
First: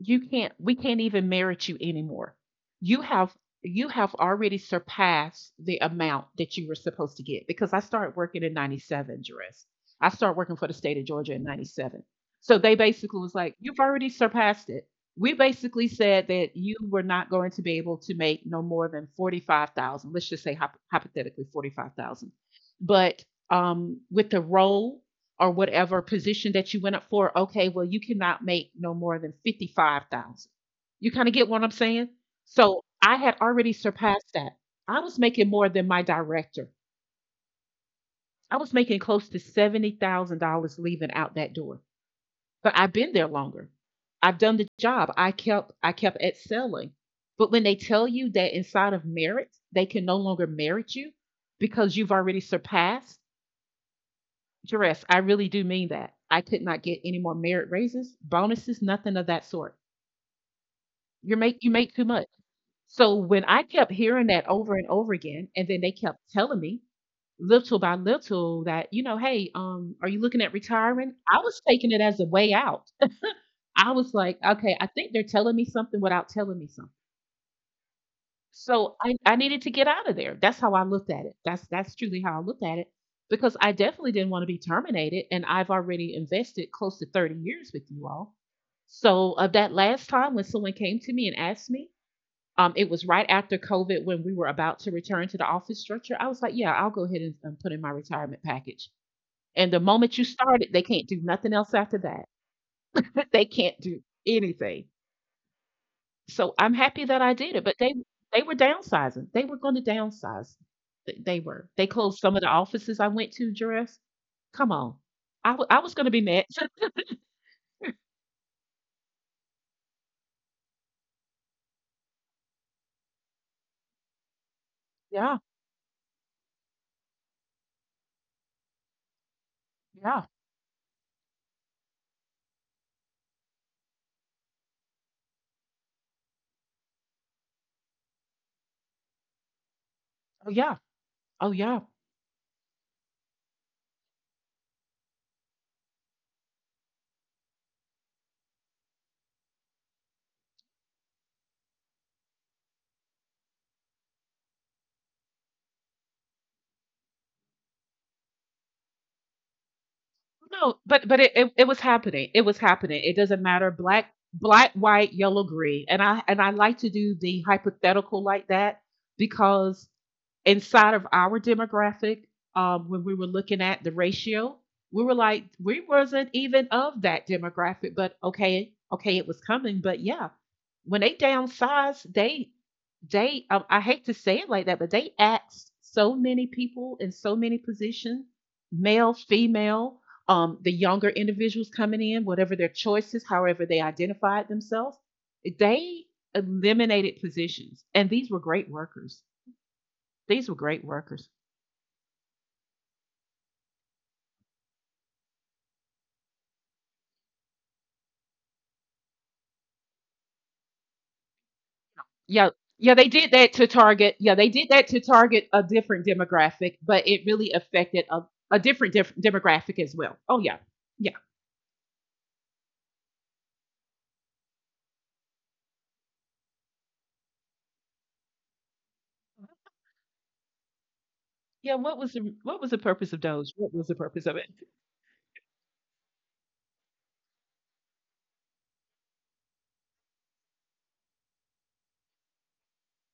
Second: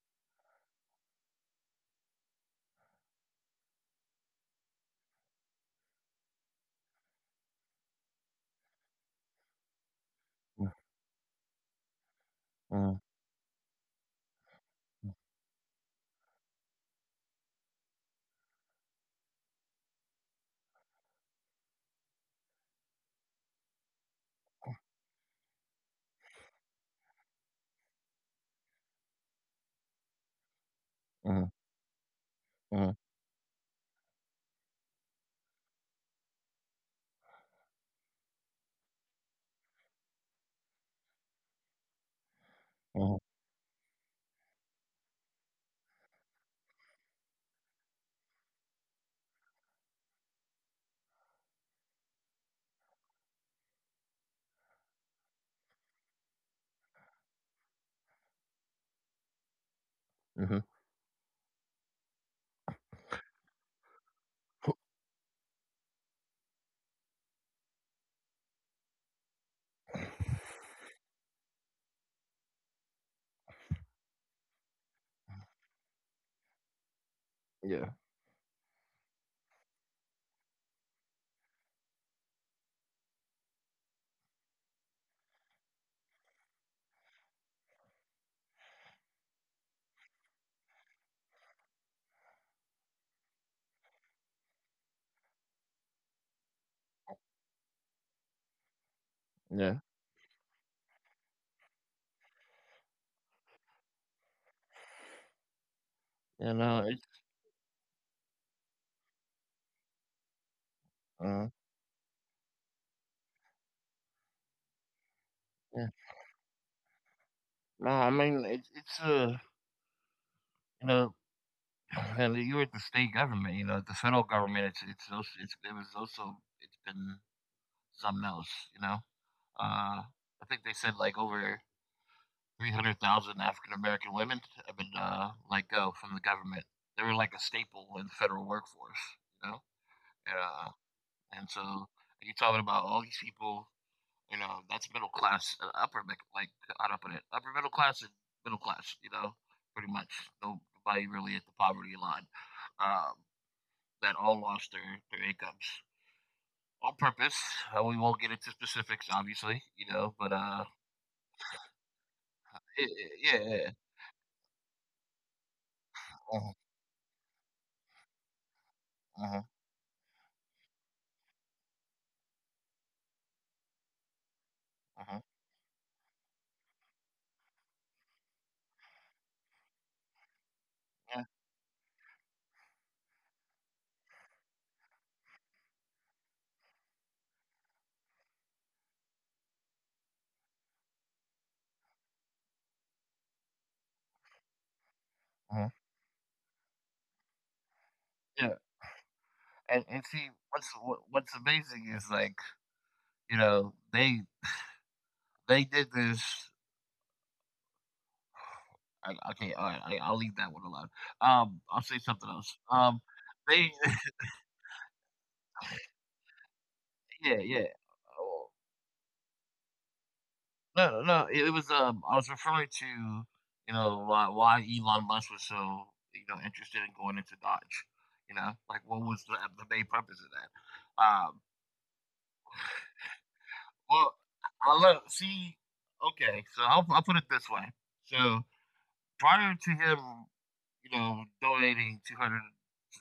S2: you can't we can't even merit you anymore. you have you have already surpassed the amount that you were supposed to get, because I started working in ninety-seven, Dress. I started working for the state of Georgia in ninety-seven. So they
S1: mhm,
S2: basically was like, you've already surpassed it. We basically said that you were not going to be able to make no more than forty-five thousand, let's just say hypothetically forty-five thousand. But um, with the role or whatever position that you went up for, okay, well, you cannot make no more than fifty-five thousand. You kind of get what I'm saying? So
S1: mhm,
S2: I had already surpassed that. I was making more than my director. I was making close to seventy thousand dollars leaving out that door. But I've been
S1: mhm,
S2: there longer. I've done the job. I kept I kept excelling. But when they tell you that inside of merit, they can no longer merit you because you've already surpassed. Jerez, I really do mean that. I could not get any more merit raises, bonuses, nothing of that sort.
S1: mhm.
S2: You make you make too much. So when I kept hearing that over and over again, and then they kept telling me little by little that, you know, hey, um, are you looking at retiring? I was taking it as a way out. I was like, okay, I think they're telling me something without telling me something.
S1: Yeah.
S2: So I, I needed to get out of there. That's how I looked at it. That's that's truly how I looked at it, because I definitely didn't want to be terminated, and I've already invested close to thirty years with you all. So of that last time when someone came to me and asked me, um, it was right after COVID when we were about to return to the office structure. I was like, yeah, I'll go ahead and, and put in my retirement package. And the
S1: Yeah.
S2: moment you started, they can't do nothing else after that. They can't do anything. So
S1: You
S2: I'm
S1: know.
S2: happy
S1: It's,
S2: that I did it, but they they were downsizing. They were going to downsize. Th- They
S1: uh,
S2: were. They closed some of the offices I went to. Dress. Come on. I w- I was
S1: Yeah.
S2: going to be mad.
S1: No, I mean it's it's uh you know and you were at the state government, you know, at the federal government it's it's
S2: Yeah.
S1: also it's it was also it's been something else, you know. Uh
S2: Yeah.
S1: I think they said like over three hundred thousand African American women have been uh let go from the government. They were like a staple in the federal workforce, you know?
S2: Oh yeah.
S1: uh
S2: Oh yeah.
S1: and so you're talking about all these people. You know, that's middle class, uh, upper, like, I do not put it? Upper middle class and middle class. You know, pretty much nobody really at the poverty line. Um, that all lost their their incomes on purpose. Uh, we won't get into specifics, obviously. You know,
S2: No,
S1: but
S2: but but
S1: uh,
S2: it, it it was happening. It was happening. It doesn't
S1: it,
S2: matter.
S1: it,
S2: Black,
S1: yeah, yeah.
S2: black, white, yellow, green. And I and I like to
S1: Uh-huh,
S2: do the hypothetical like that because
S1: uh-huh,
S2: inside of our demographic, um, when we were looking at the ratio, we were like,
S1: uh-huh,
S2: we wasn't even of that demographic, but okay, okay, it was coming. But yeah, when they
S1: yeah,
S2: downsized, they they I, I hate to say it like that, but they asked so many people in so many positions, male, female, um, the younger individuals coming in, whatever their choices, however they identified themselves, they
S1: uh-huh,
S2: eliminated positions. And these were great
S1: yeah.
S2: workers.
S1: And and
S2: These were
S1: see,
S2: great
S1: what's
S2: workers.
S1: what, what's amazing is like you know they they did this. I, okay, all right, I, I'll leave that one alone. Um, I'll say
S2: Yeah.
S1: something else.
S2: Yeah, they
S1: Um,
S2: did that to
S1: they
S2: target. Yeah, they did that to target a different demographic, but it really
S1: Yeah, yeah.
S2: affected a, a
S1: Oh,
S2: different def- demographic as well. Oh yeah, yeah,
S1: no, no, it it was, um, I was referring to, you know, why why Elon Musk was so, you know, interested in going into Dodge, you know? Like, what was the the main purpose of that? Um,
S2: yeah. What was the what was the purpose of Doge? What was the purpose
S1: well,
S2: of it?
S1: I I love see, okay, so I'll I'll put it this way. So prior to him, you know, donating two hundred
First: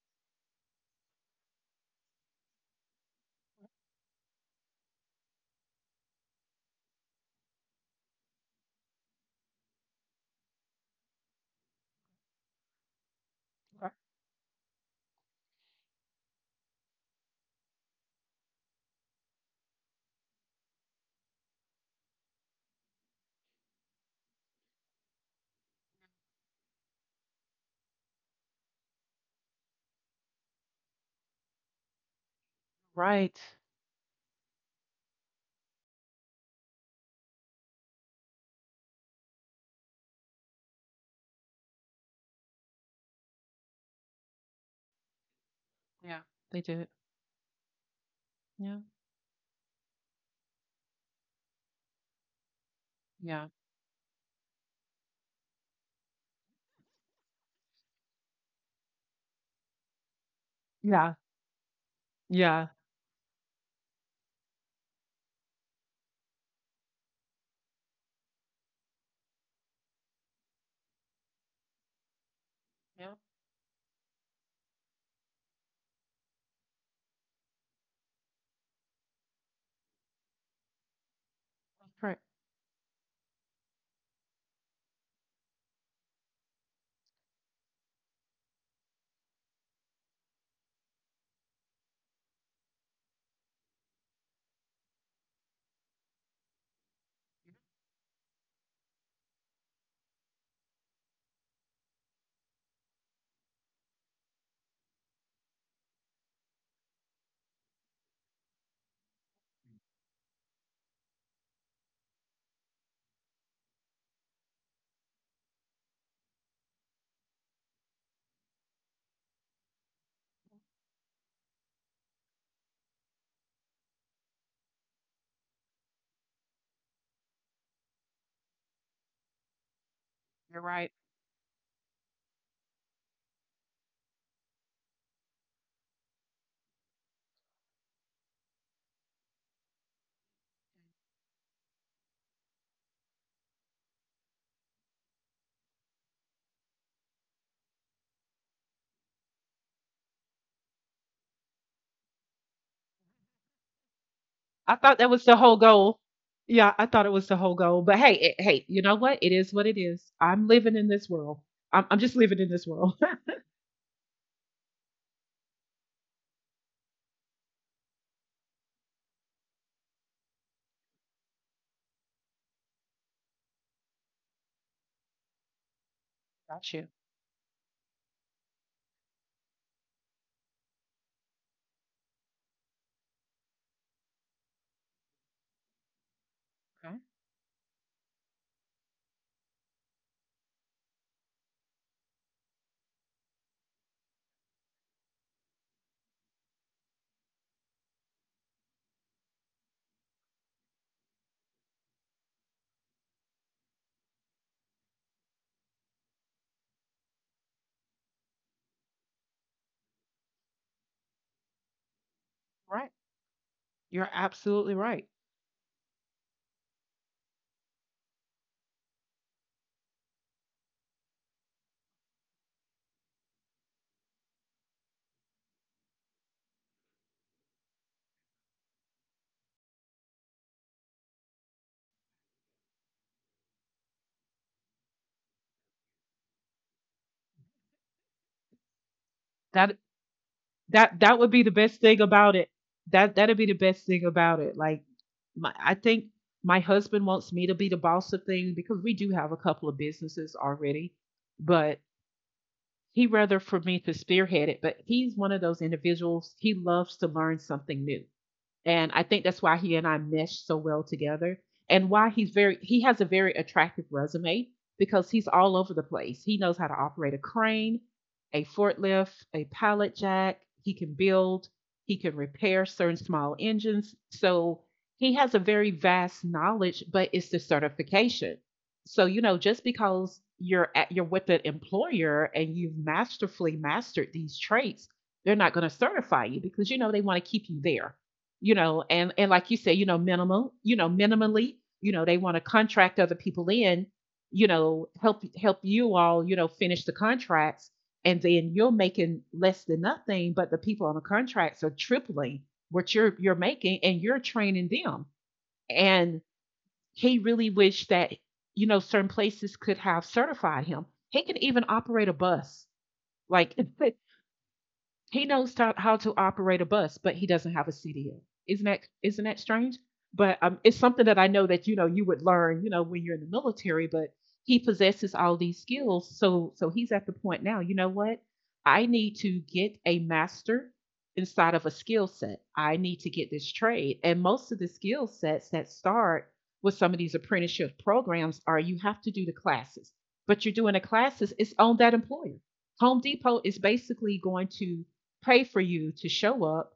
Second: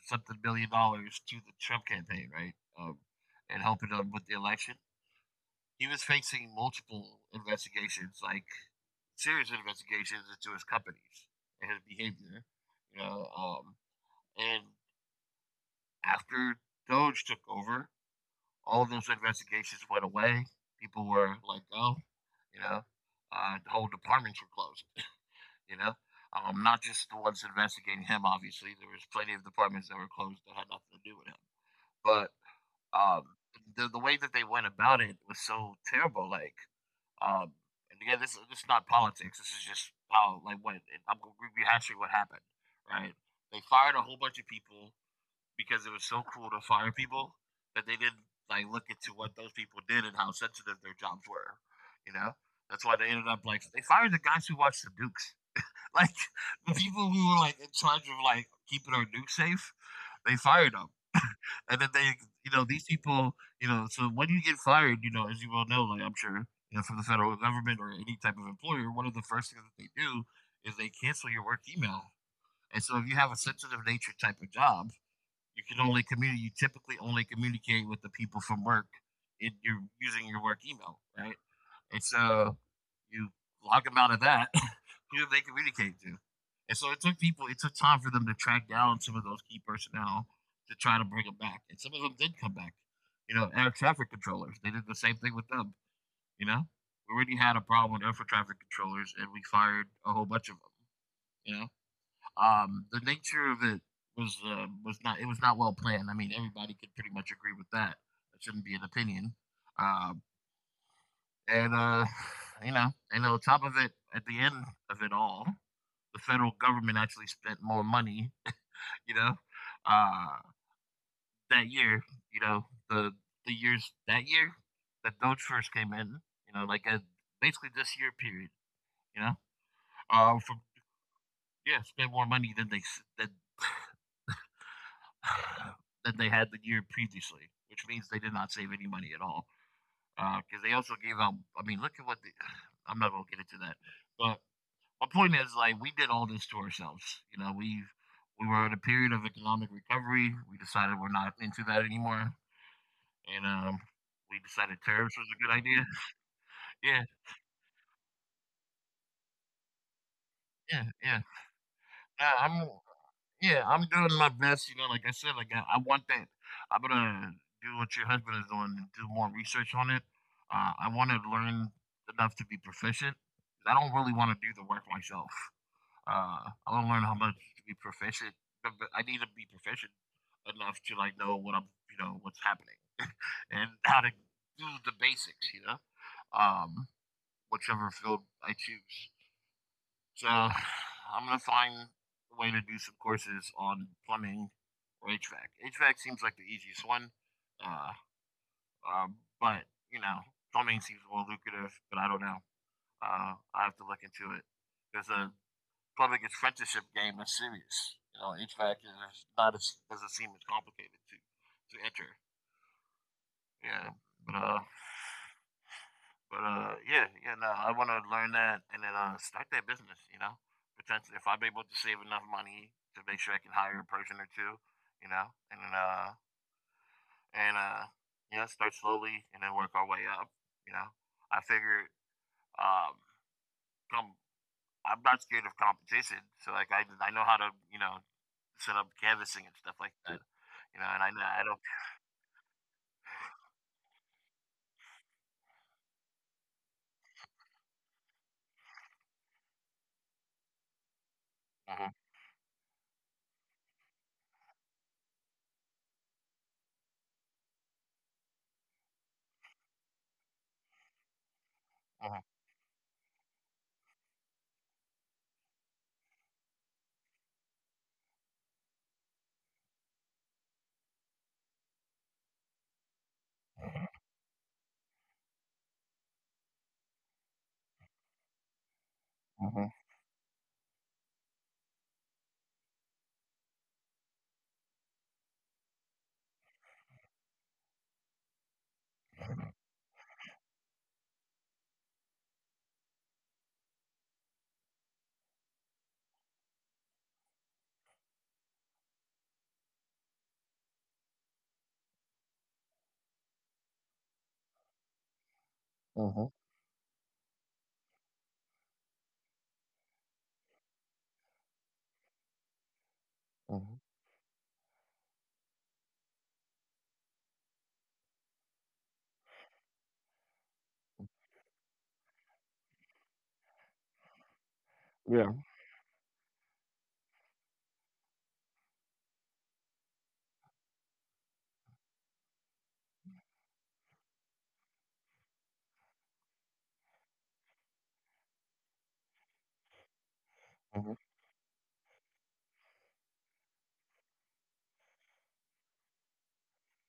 S1: something billion dollars to the Trump campaign, right? Um, and helping them with the election, he was facing multiple investigations, like serious investigations into his companies and his behavior. You know, um,
S2: R
S1: and after Doge took over, all of those investigations went away. People were let go. You know, uh, the whole departments were closed. You know, um, not just the ones investigating him. Obviously, there was plenty of departments that were closed that had nothing to do with him. But um,
S2: right.
S1: the the way that they went about it was so terrible. Like, Um, and again, this this is not politics. This is just how like what I'm gonna give you actually what happened, right? They fired a whole bunch of people because it was
S2: Yeah,
S1: so cool to
S2: they did.
S1: fire people that they didn't like
S2: Yeah,
S1: look into what those people did and how sensitive their jobs were. You know, that's why they ended up
S2: yeah,
S1: like they fired the guys who watched the Dukes, like the people who were like in charge of like keeping our Duke safe. They fired them,
S2: yeah,
S1: and then they, you know,
S2: yeah.
S1: these people, you know, so when you get fired, you know, as you well know, like I'm sure, you know, from the federal government or any type of employer, one of the first things that they do is they cancel your work email. And so if you
S2: Yeah,
S1: have a sensitive nature type of job, you can only communicate, you typically only communicate with the people from work in your using your work email, right? And
S2: right.
S1: so you log them out of that, who do they communicate to? And so it took people, it took time for them to track down some of those key personnel to try to bring them back. And some of them did come back. You know, air traffic controllers, they did the same thing with them. You know, we already had a problem with air traffic controllers, and we fired a whole bunch of them. You know, um, the nature of it was uh, was not it was not well planned. I mean, everybody could pretty much agree with that. That shouldn't be an opinion. Uh, and uh, you know, and on top of it, at the end of it all, the federal government actually spent more money, you know, uh, that year, you know, the the years that year that Doge first came in, you know, like a, basically this year period, you know, uh, from
S2: You're right.
S1: yeah, spent more money than they than than they had the year previously, which means they did not save any money at all because uh, they also gave out. I mean, look at what the, I'm not gonna get into that, but my point is like we did all this to ourselves. You know, we we were in a period of economic recovery. We decided we're not into that anymore, and um, we decided
S2: I thought
S1: tariffs
S2: that
S1: was
S2: was
S1: a
S2: the
S1: good
S2: whole
S1: idea.
S2: goal. Yeah, I
S1: Yeah,
S2: thought it was the whole goal. But hey, it, hey, you know what? It is what it is. I'm
S1: yeah,
S2: living in
S1: yeah.
S2: this world. I'm, I'm just
S1: Yeah,
S2: living
S1: I'm
S2: in this world.
S1: yeah, I'm doing my best. You know, like I said, like I, I want that. I'm gonna do what your husband is doing and do more research on it. Uh, I want to learn enough to be proficient. I don't really want to do the work myself. Uh, I
S2: Got
S1: want to
S2: you.
S1: learn how much to be proficient. but- but I need to be proficient enough to like know what I'm, you know, what's happening and how to do the basics, you know, um,
S2: Okay.
S1: whichever field I choose. So I'm gonna find a way to do some courses on plumbing or H V A C. H V A C seems like the easiest one, uh, um, but you know, plumbing seems more lucrative. But I don't know. Uh, I have to look into it because uh, public apprenticeship game is serious. You know, H V A C is not as doesn't seem as complicated to to enter.
S2: Right.
S1: Yeah,
S2: You're
S1: but uh,
S2: absolutely right.
S1: but uh, yeah, yeah. No, I want to learn that and then uh, start that business. You know, potentially if I'm able to save enough money to make sure I can hire a person or two. You know, and then uh, and uh, you know, start slowly and then work our way up. You know, I figured um, come. I'm not scared of competition, so like I, I know how to you know Set up canvassing and stuff like
S2: That
S1: that, you know, and I
S2: that
S1: know
S2: that
S1: I
S2: would
S1: don't.
S2: be the best thing about it. That that'd be the best thing about it. Like my, I think my husband wants me to be the boss of things because we do have a couple of businesses already. But he rather for me to spearhead it, but he's one of those individuals, he loves to learn something new. And I think that's why he and I mesh so well together, and why he's very he has a very attractive resume because he's all over the place. He knows how to operate a crane, a forklift, a pallet jack, he can build, he can repair certain small engines. So he has a very vast knowledge, but it's the certification. So, you
S1: Mhm,
S2: know,
S1: mhm, mhm,
S2: just because you're at you're with an employer and you've masterfully mastered these traits, they're not going to certify you, because you know they want to keep you there, you know, and and like you said, you know, minimal, you know, minimally, you know, they want to contract other people in, you know, help help you all, you know, finish the contracts, and then you're making less than nothing, but the people on the contracts are tripling what you're you're making, and you're training them.
S1: mhm,
S2: And he really wished that you know certain places could have certified him. He can even operate a bus, like
S1: mhm.
S2: He knows to, how to operate a bus, but he doesn't have a C D L. Isn't that isn't that strange? But um, it's something that I know that you know you would learn, you know, when you're in the military. But he possesses
S1: Yeah,
S2: all these skills, so so he's at the point now. You know what? I need to get a master inside of a skill set. I need to get this trade, and most of the skill sets that start with some of these apprenticeship programs are you have to do the classes, but you're doing the
S1: mhm,
S2: classes. It's on that employer. Home Depot is basically going to pay for you to show up,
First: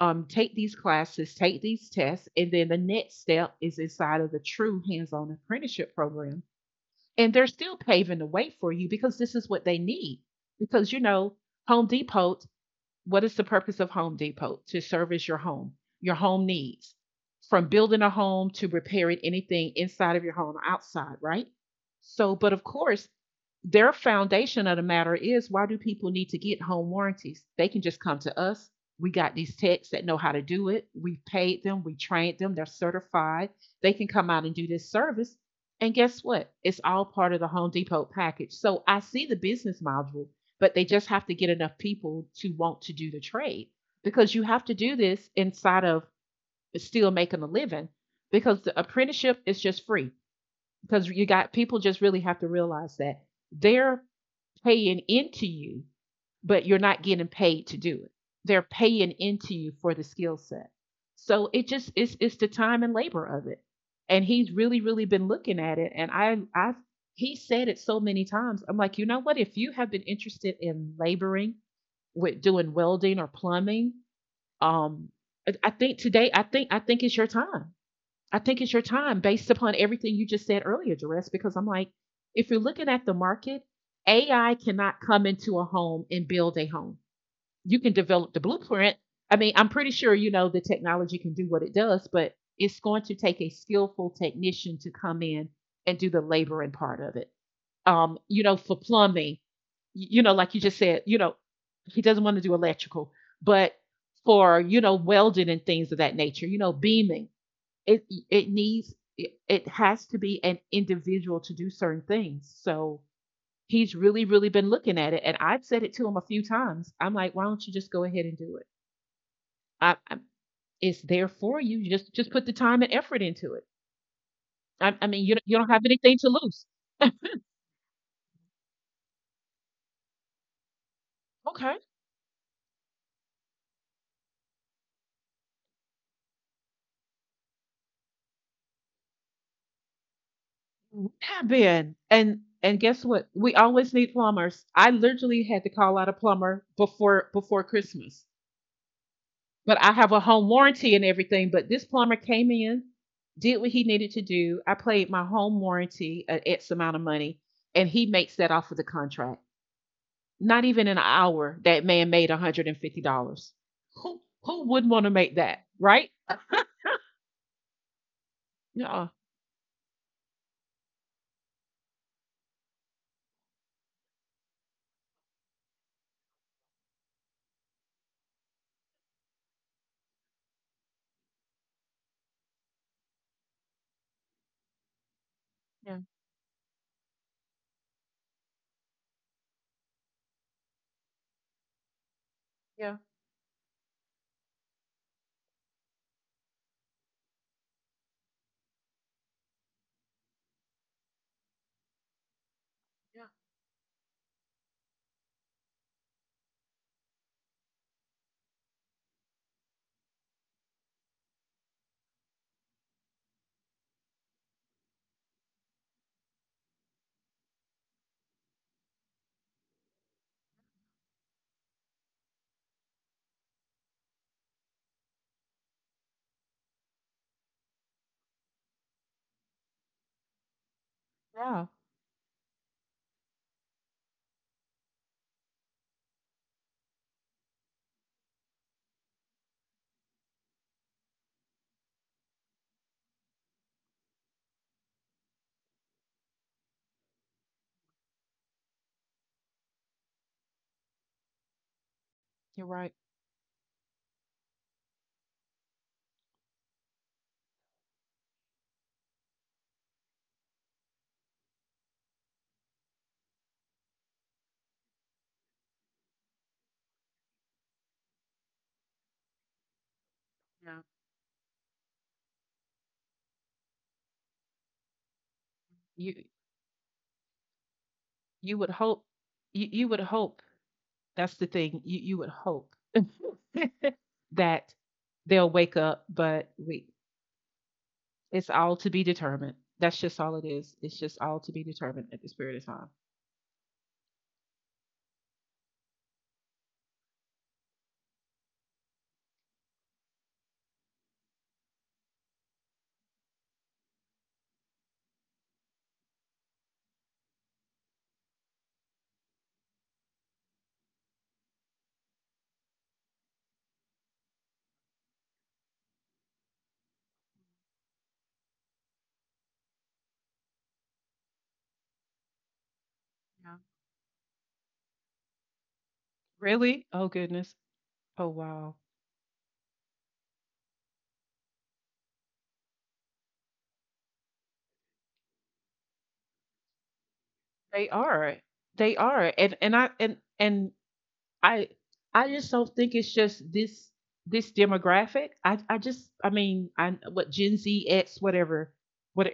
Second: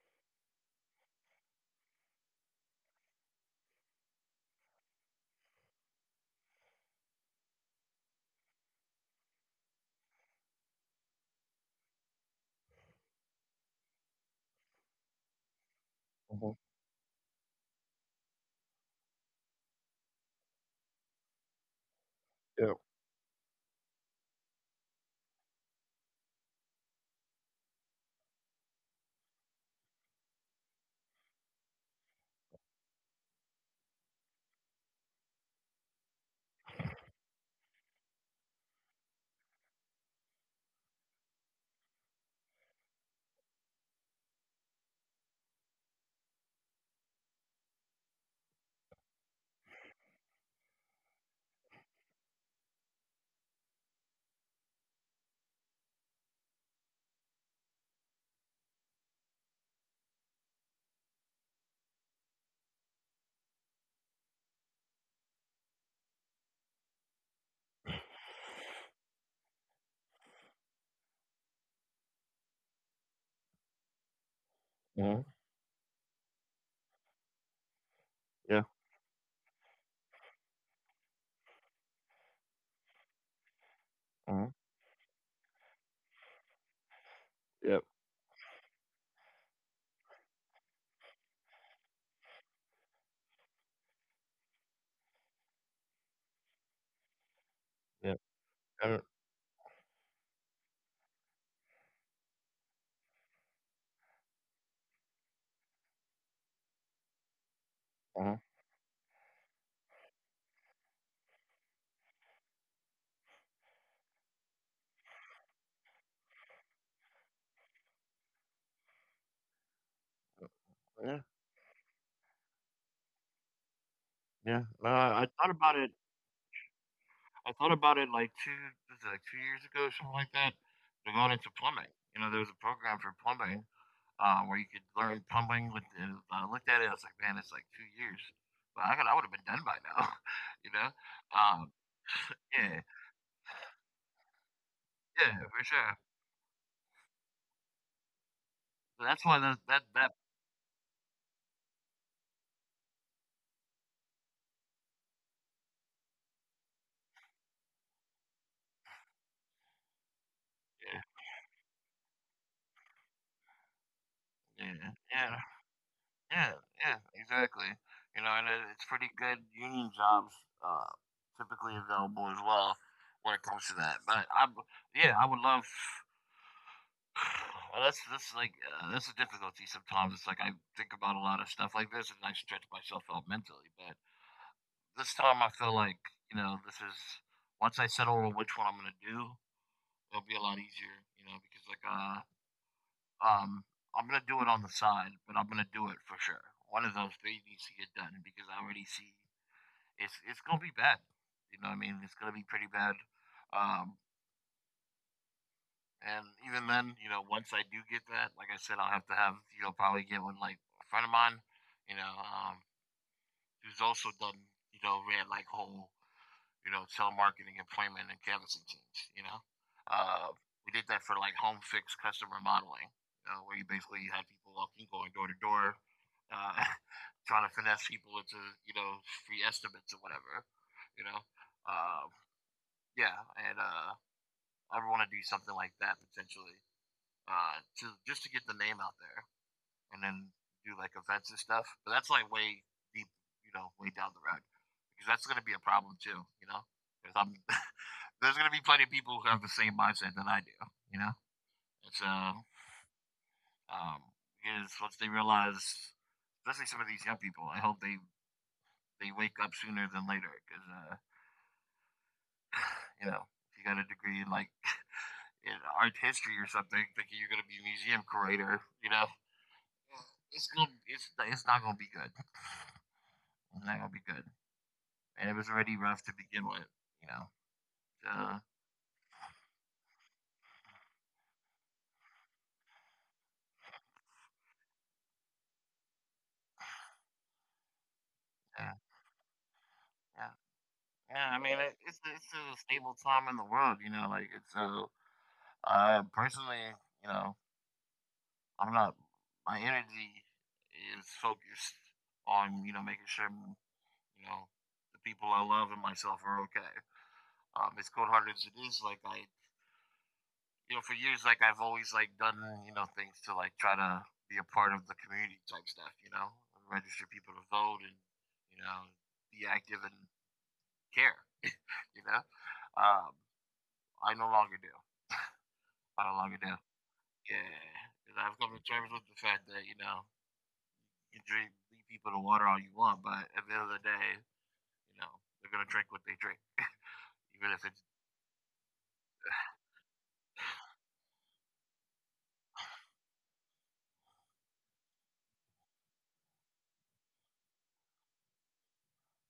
S2: um, take these classes, take these tests, and then the next step is inside of the true hands on apprenticeship program. And they're still paving the way for you because this is what they need. Because, you know, Home Depot, what is the purpose of Home Depot? To service your home, your home
S1: mhm,
S2: needs, from building a home to repairing anything inside of your home or outside, right? So, but of
S1: yep,
S2: course, their foundation of the matter is why do people need to get home warranties? They can just come to us. We got these techs that know how to do it. We paid them, we trained them, they're certified. They can come out and do this service. And guess what? It's all part of the Home Depot package. So I see the business module, but they just have to get enough people to want to do the trade because you have to do this inside of still making a living, because the apprenticeship is just free, because you got people just really have to realize that their paying into you, but you're not getting paid to do it. They're paying into you for the skill set. So it just it's it's the time and labor of it. And he's really, really been looking at it. And I I he said it so many times. I'm like, you know what? If you have been interested in laboring with doing welding or plumbing, um
S1: mhm,
S2: I think today, I think I think it's your time. I think
S1: yeah,
S2: it's your time based upon everything you just said earlier, Jerez, because I'm like, if you're looking at the market, A I
S1: mhm,
S2: cannot come into a home and build a home. You
S1: yep,
S2: can develop the blueprint. I mean, I'm pretty sure you know the technology can do what it does, but it's going to take a skillful technician to come in and do the laboring part of it. Um,
S1: yep,
S2: you know, for
S1: uh,
S2: plumbing, you know, like you just said, you know, he doesn't want to do electrical, but for, you know, welding and things of that nature, you know, beaming, it
S1: mhm,
S2: it needs it, it has to be an individual to do certain things. So he's really, really been looking at it, and I've said it to him a few times. I'm like, why don't you just go ahead and do it? I, I it's
S1: yeah,
S2: there for you. Just just put the time and effort into it.
S1: yeah. No,
S2: I, I mean,
S1: I I
S2: you don't-
S1: thought
S2: you don't
S1: about
S2: have
S1: it
S2: anything to lose.
S1: I thought about it, like, two, was it, like, two years ago, something like that, to going into
S2: Okay,
S1: plumbing. You know, there was a program for plumbing, uh, where you could learn plumbing with the I looked at it, I was like, "Man, it's, like, two years." But I could I would've been done by now, you know?
S2: yeah,
S1: Um,
S2: Ben, and and
S1: yeah,
S2: guess what? We always need plumbers. I
S1: yeah,
S2: literally had
S1: for
S2: to call
S1: sure.
S2: out a plumber before before Christmas,
S1: So that's why those
S2: but
S1: that
S2: I have
S1: that
S2: a home warranty and everything. But this plumber came in, did what he needed to do. I paid my home warranty an X amount of money, and he makes that off of the contract. Not even in an
S1: Yeah,
S2: hour, that man made one hundred fifty dollars. Who who wouldn't
S1: yeah,
S2: want to make
S1: yeah,
S2: that, right?
S1: yeah, yeah, exactly. You know, and it, it's
S2: Yeah,
S1: pretty good union jobs, uh, typically available as well when it comes to that. But I, yeah, I would love. Well, that's that's like uh, that's a difficulty sometimes. It's like I think about a lot of stuff like this, and I stretch myself out mentally. But this time, I feel
S2: yeah,
S1: like you know this is once I settle on which one I'm gonna do, it'll be a lot easier. You know, because like uh,
S2: yeah,
S1: Um, I'm gonna do it on the side, but I'm gonna do it for sure. One of those three needs to get done because I already see it's it's gonna be bad. You know what I mean? It's gonna be pretty bad.
S2: yeah,
S1: Um, and even then, you know, once I do get that, like I said, I'll have to have you know probably get one like a friend of mine, you know, um, who's also done you know ran like whole you know, telemarketing employment and canvassing teams, you know. Uh, we did that for like home fix customer modeling, uh, where you basically had people walking, going door to door, uh, trying to finesse people into, you know, free estimates or whatever, you know.
S2: yeah.
S1: Uh, yeah, and uh, I would want to do something like that potentially, uh, to just to get the name out there, and then do like events and stuff. But that's like way deep, you know, way down the road because that's going to be a problem too, you know. Because I'm there's gonna be plenty of people who have the same mindset that I do. You know, it's uh,
S2: You're right.
S1: um, is once they realize, especially some of these young people, I hope they they wake up sooner than later because uh, you know, if you got a degree in like in art history or something, thinking you're gonna be a museum curator, you know, it's gonna
S2: Yeah,
S1: it's it's not gonna be good. It's not gonna be good, and it was already rough
S2: you
S1: to begin with. You know, so
S2: you would hope, you, you would hope, that's the thing. You you would hope that they'll wake up, but we It's all
S1: yeah,
S2: to be determined. That's just all
S1: yeah,
S2: it is. It's just
S1: yeah.
S2: all
S1: I
S2: to be
S1: mean, it,
S2: determined
S1: it's
S2: at this
S1: it's
S2: period of
S1: a
S2: time.
S1: stable time in the world. You know, like it's uh Uh, personally, you know, I'm not. My energy is focused on you know making sure you know the people I love and myself are okay. Um, as cold hearted as it is, like I, you know, for years, like I've always like done you know things to like try to be a part of the community type stuff. You know, register people to vote, and you know be active and care. You know, um,
S2: Yeah.
S1: I no longer do. I no longer do.
S2: Really? Oh goodness.
S1: Yeah, and
S2: Oh
S1: I've come to
S2: wow.
S1: terms with the fact that you know you drink lead people to water all you want, but at the end of the day, you know, they're gonna drink what they drink, even if it's.
S2: They are. They are. And and I and and I I just don't think it's just this this demographic. I I just I mean I what Gen Z X whatever what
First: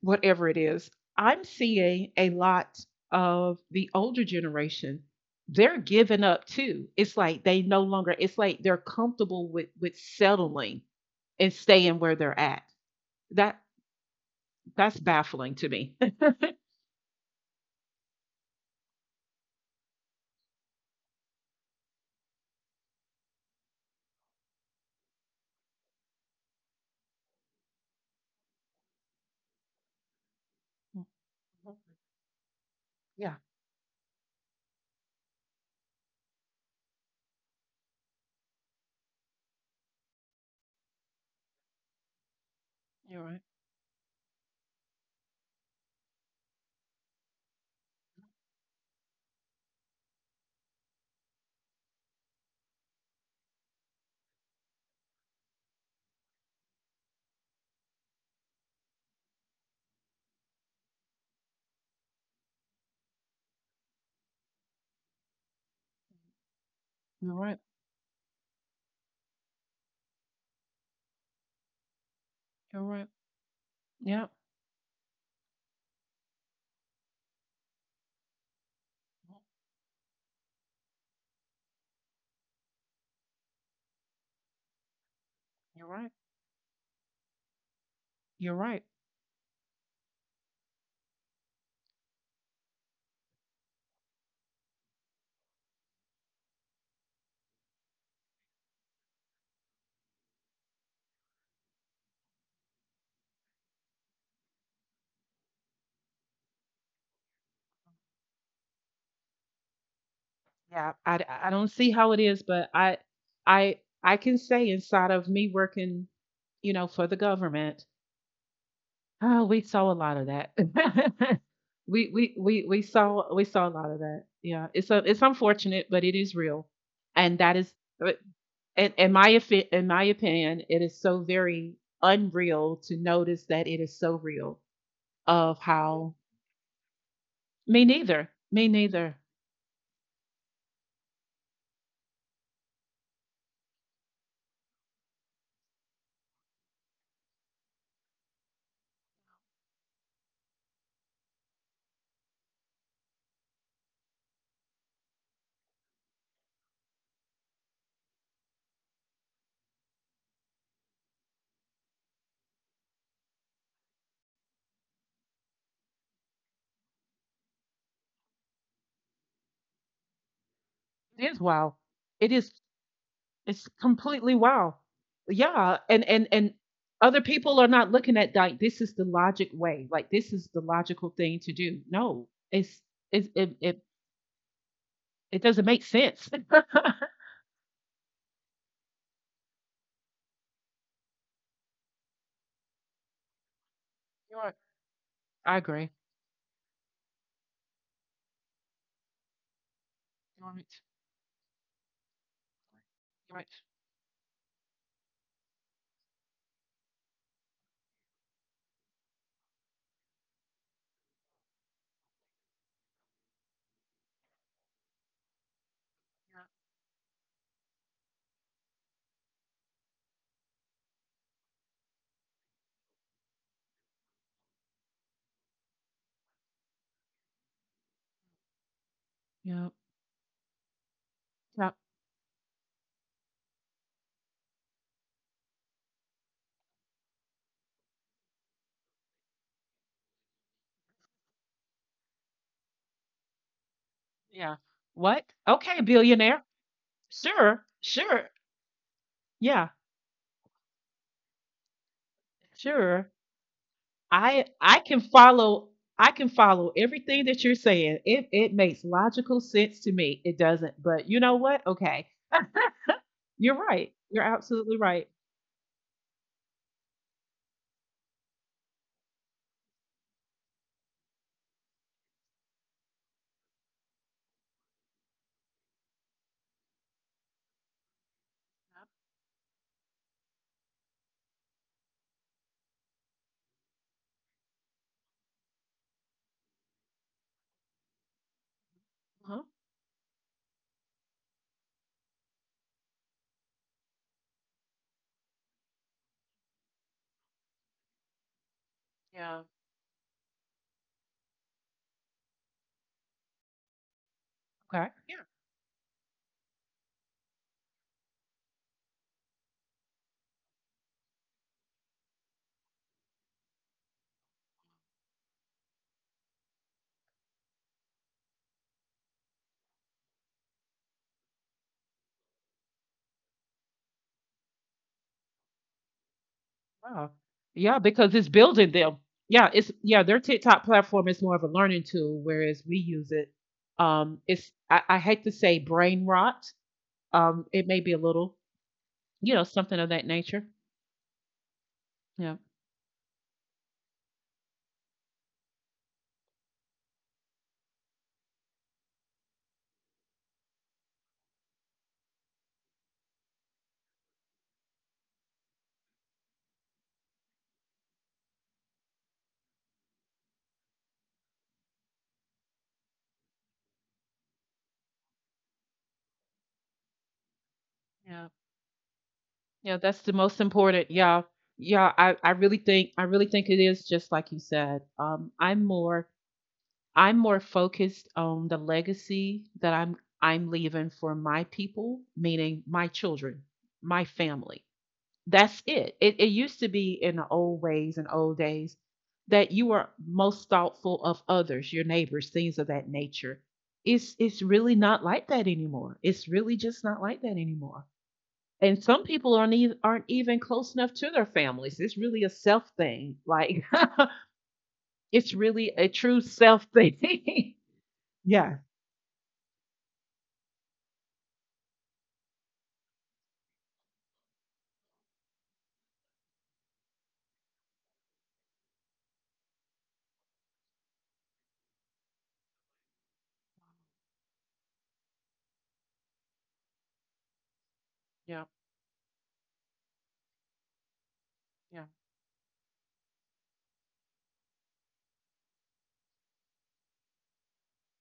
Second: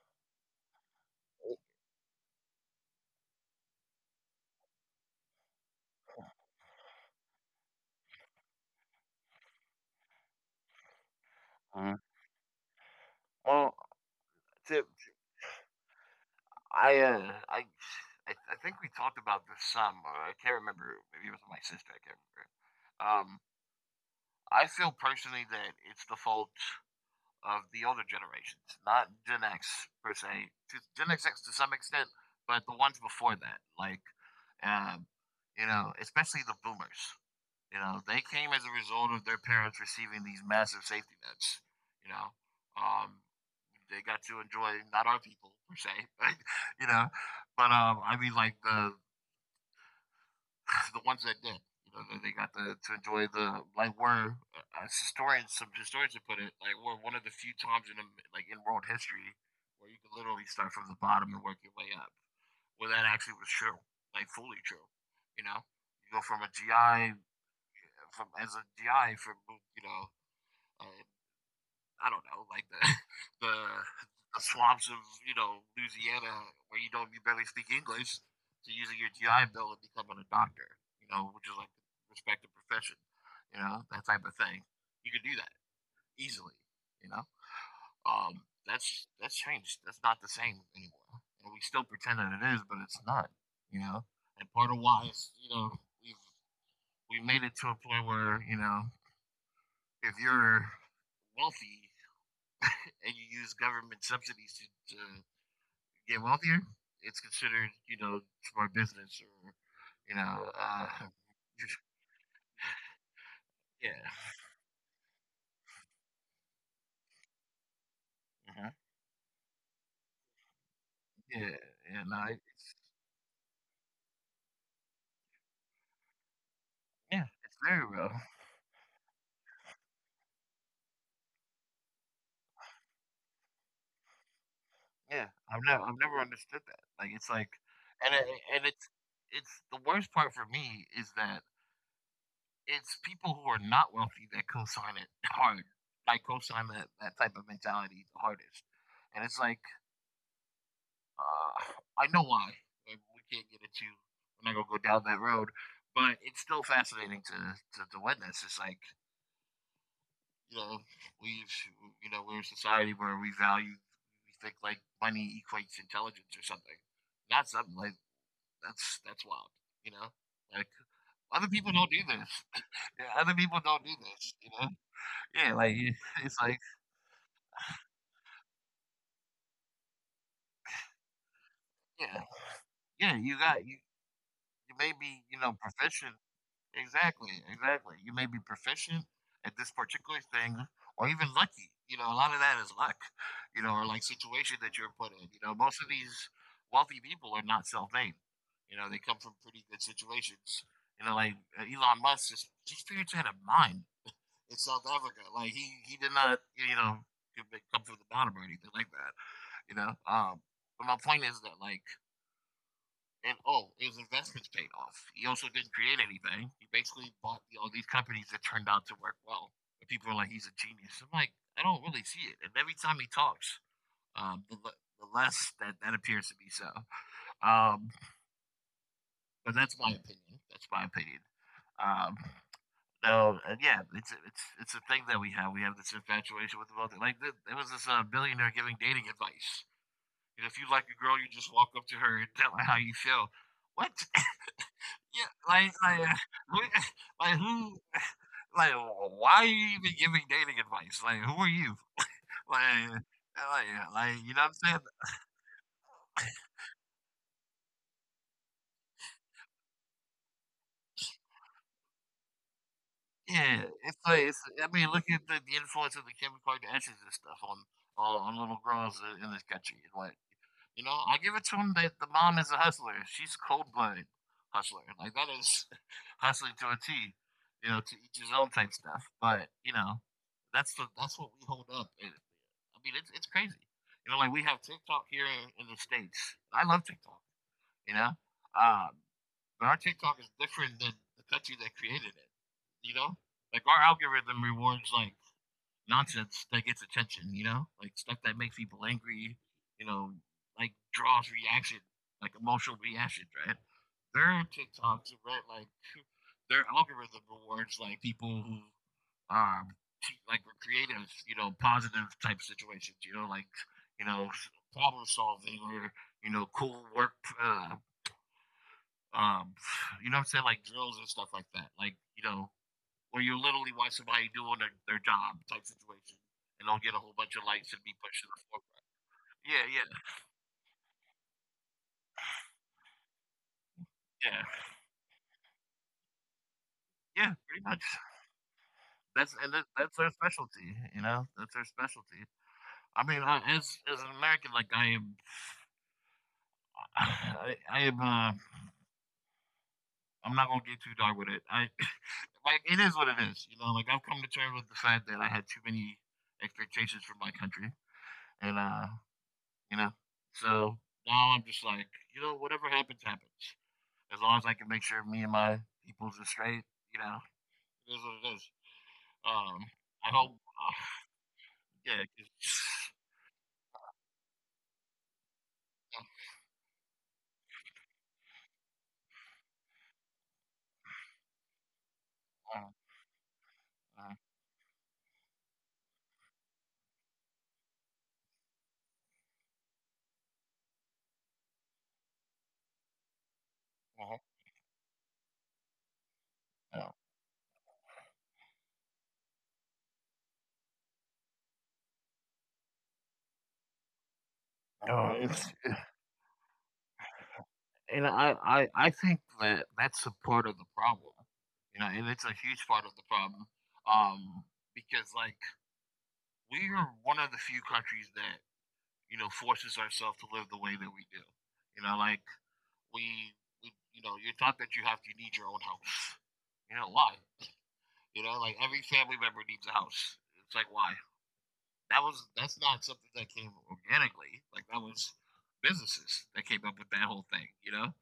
S2: whatever it is, I'm seeing a lot of the older generation. They're giving up too. It's like they no longer. It's like they're comfortable with with settling and
S1: Mhm.
S2: staying where they're at. That
S1: Well. Tip,
S2: that's baffling to me.
S1: I, uh, I, I, I think we talked about this some. Or I can't remember. Maybe it was my sister. I can't remember. Um, I feel personally that it's the fault of the older generations, not Gen X per se. To- Gen X to some extent, but the ones
S2: Yeah,
S1: before that, like, um, you know, especially the boomers. You know, they came as a result of their parents receiving these massive safety nets. You know,
S2: you're
S1: um,
S2: right.
S1: they got to enjoy not our people per se, right? You know, but um, I mean like the the ones that did. You know, they got to, to enjoy the like we're uh, as historians, some historians have put it like we're one of the few times in like in world history where you can literally start from the bottom and work your way up. Well, that actually was true, like fully true. You know, you go from a
S2: You're
S1: G I
S2: right.
S1: from as a G I from you know um, I don't know like
S2: You're
S1: the
S2: right.
S1: the
S2: Yeah,
S1: the swamps of you know Louisiana where you don't you barely speak English to using your G I Bill and becoming a doctor, you know, which is like respect the profession, you know, that type of thing. You could do that
S2: you're right.
S1: easily, you know. Um,
S2: You're right.
S1: that's that's changed. That's not the same anymore, and we still pretend that it is, but it's not, you know. And part of why is you know we've we made it to a point where you know if you're wealthy and you use government subsidies to, to get wealthier, it's considered, you know, smart business or, you know,
S2: Yeah,
S1: uh,
S2: I, I don't see how it is, but I I I
S1: yeah.
S2: can say inside of me working, you know, for the government.
S1: Mhm.
S2: Oh, we saw a lot of that.
S1: Yeah, yeah,
S2: We
S1: no,
S2: we we
S1: it's,
S2: we saw we saw a lot of that. Yeah. It's a, it's unfortunate, but it is real.
S1: yeah,
S2: And that
S1: it's
S2: is
S1: very real.
S2: but in, in my affi- in my opinion, it is so very unreal to notice that it is so real
S1: Yeah,
S2: of
S1: I've never, I've
S2: how
S1: never understood that. Like, it's like,
S2: Me
S1: and
S2: neither.
S1: it,
S2: Me
S1: and it's,
S2: neither.
S1: it's the worst part for me is that it's people who are not wealthy that co-sign it hard. Like co-sign that, that type of mentality the hardest. And it's like Uh, I know why, and we can't get into. We're not gonna go down that road, but it's still fascinating to to, to witness. It's like you know we've you know we're in a society where we value we think like money equates intelligence or something. Not something like that's that's wild. You know, like
S2: It is,
S1: other people
S2: wow.
S1: don't do
S2: It
S1: this.
S2: is
S1: Yeah, other people
S2: It's
S1: don't do
S2: completely,
S1: this. You know.
S2: wow.
S1: Yeah, like
S2: Yeah,
S1: it-
S2: and and
S1: it's
S2: and
S1: like
S2: other people are not looking at like this is the logic way, like this is the logical thing to do.
S1: yeah,
S2: No, it's
S1: yeah.
S2: it's
S1: You
S2: it
S1: got you.
S2: it,
S1: You may be
S2: it
S1: you know
S2: doesn't make
S1: proficient.
S2: sense.
S1: Exactly, exactly. You may be proficient at this particular thing or even lucky. You know, a lot of that is luck, you know, or like situation that you're put in. You
S2: I
S1: know, most
S2: agree.
S1: of these wealthy people are not self made. You know, they come from pretty good
S2: You're
S1: situations.
S2: right.
S1: You know, like uh, Elon Musk, just his parents had a
S2: You're right.
S1: mine in South Africa. Like, he, he did not, you know, come come from the bottom or anything like that, you know. Um, but my point is that, like, and oh, his investments paid off. He also didn't create anything. He basically bought all these companies that turned out to work well. But people are like, he's a genius. I'm like, I don't really see it. And every time he talks, um, the, the less that that appears to be so. Um, but
S2: Yeah.
S1: that's my opinion. That's my opinion.
S2: Yeah.
S1: Um, no, and yeah, it's it's it's a thing that we have. We have this infatuation with the wealthy. Like th- there was this uh, billionaire giving dating advice. And if you like a girl, you just walk up to her and tell her how you feel. What?
S2: Yeah. What?
S1: Yeah, like
S2: Okay,
S1: like, uh,
S2: billionaire.
S1: who like,
S2: Sure.
S1: who
S2: Sure.
S1: like, why are
S2: Yeah.
S1: you even giving dating advice? Like, who are you? Like uh,
S2: Sure.
S1: like uh, like, you
S2: I
S1: know what I'm
S2: I
S1: saying?
S2: can follow I can follow everything that you're saying. It it makes logical sense to me. It doesn't. But you know what? Okay. You're
S1: Yeah,
S2: right.
S1: it's
S2: You're
S1: like it's I
S2: absolutely
S1: mean,
S2: right.
S1: look at the the influence of the Kim Kardashians and stuff on on on little girls in in this country. Like, you know, I give it to them that the mom is a hustler. She's cold-blooded hustler. Like, that is hustling to a T, you know, to each his own type stuff. But, you know, that's the that's what we hold up. I mean, it's it's crazy. You know, like we have TikTok here in, in the states. I love TikTok. You know, uh,
S2: Uh-huh.
S1: but our TikTok is different than the country that created it. You know, like our algorithm rewards like nonsense that gets attention, you know? Like stuff that makes people angry,
S2: Yeah.
S1: you know, like draws reaction, like emotional reactions, right? Their
S2: Okay.
S1: TikToks,
S2: Yeah.
S1: right? Like their algorithm rewards like people who um like were creative, you know, positive type situations, you know, like, you know, problem solving or, you know, cool work uh, um you know what I'm saying, like drills and stuff like that. Like, you know, where you literally watch somebody doing their, their job type situation and they'll get a whole
S2: Wow.
S1: bunch of lights and
S2: Yeah,
S1: be pushed
S2: because
S1: to the
S2: it's building
S1: foreground.
S2: them. Yeah,
S1: Yeah,
S2: it's
S1: yeah,
S2: yeah, their TikTok platform is more of a learning tool, whereas we use it. Um,
S1: yeah,
S2: it's I, I hate to say brain rot.
S1: yeah.
S2: Um,
S1: Pretty
S2: it
S1: much.
S2: may be a little,
S1: That's
S2: you know,
S1: and that,
S2: something
S1: that's
S2: of
S1: their
S2: that nature.
S1: specialty. You know, that's their specialty.
S2: Yeah.
S1: I mean, I, as as an American, like I am, I, I am. Uh, I'm not gonna get too dark with it. I like it is what it is. You know, like I've come to terms with the fact that I had too many expectations from my country, and uh, you know, so now I'm just like, you know, whatever happens, happens, as long as I can make sure me and my peoples are straight, you know, it is what it
S2: Yeah.
S1: is. Um,
S2: Yeah, that's
S1: I
S2: the
S1: hope,
S2: most
S1: uh,
S2: important. Yeah. Yeah,
S1: yeah,
S2: I, I really
S1: 'cause-
S2: think I really think it is just like you said. Um, I'm more I'm more focused on the legacy that I'm I'm leaving for my people,
S1: uh,
S2: meaning my children, my
S1: uh,
S2: family. That's it. It, it used to be, in the old ways and old days, that you were most thoughtful of others, your neighbors, things of that nature.
S1: uh,
S2: It's it's really not like that anymore. It's really
S1: uh,
S2: just not like that anymore. And some people aren't even, aren't even, close enough to their families. It's really a self thing. Like
S1: uh,
S2: it's
S1: it's-
S2: really a true self thing.
S1: and I,
S2: yeah.
S1: I, I think that that's a part of the problem, you know, and it's a huge part of the problem, um, because like we are one of the few countries that you know forces ourselves to live the way that we do, you know, like we, we you know, you're taught that you have to you need your own house, you know, why? You know,
S2: Yeah,
S1: like every family member needs a house. It's like why?
S2: yeah,
S1: That was that's not something that came organically. Like that was businesses that came up with that whole thing. You know,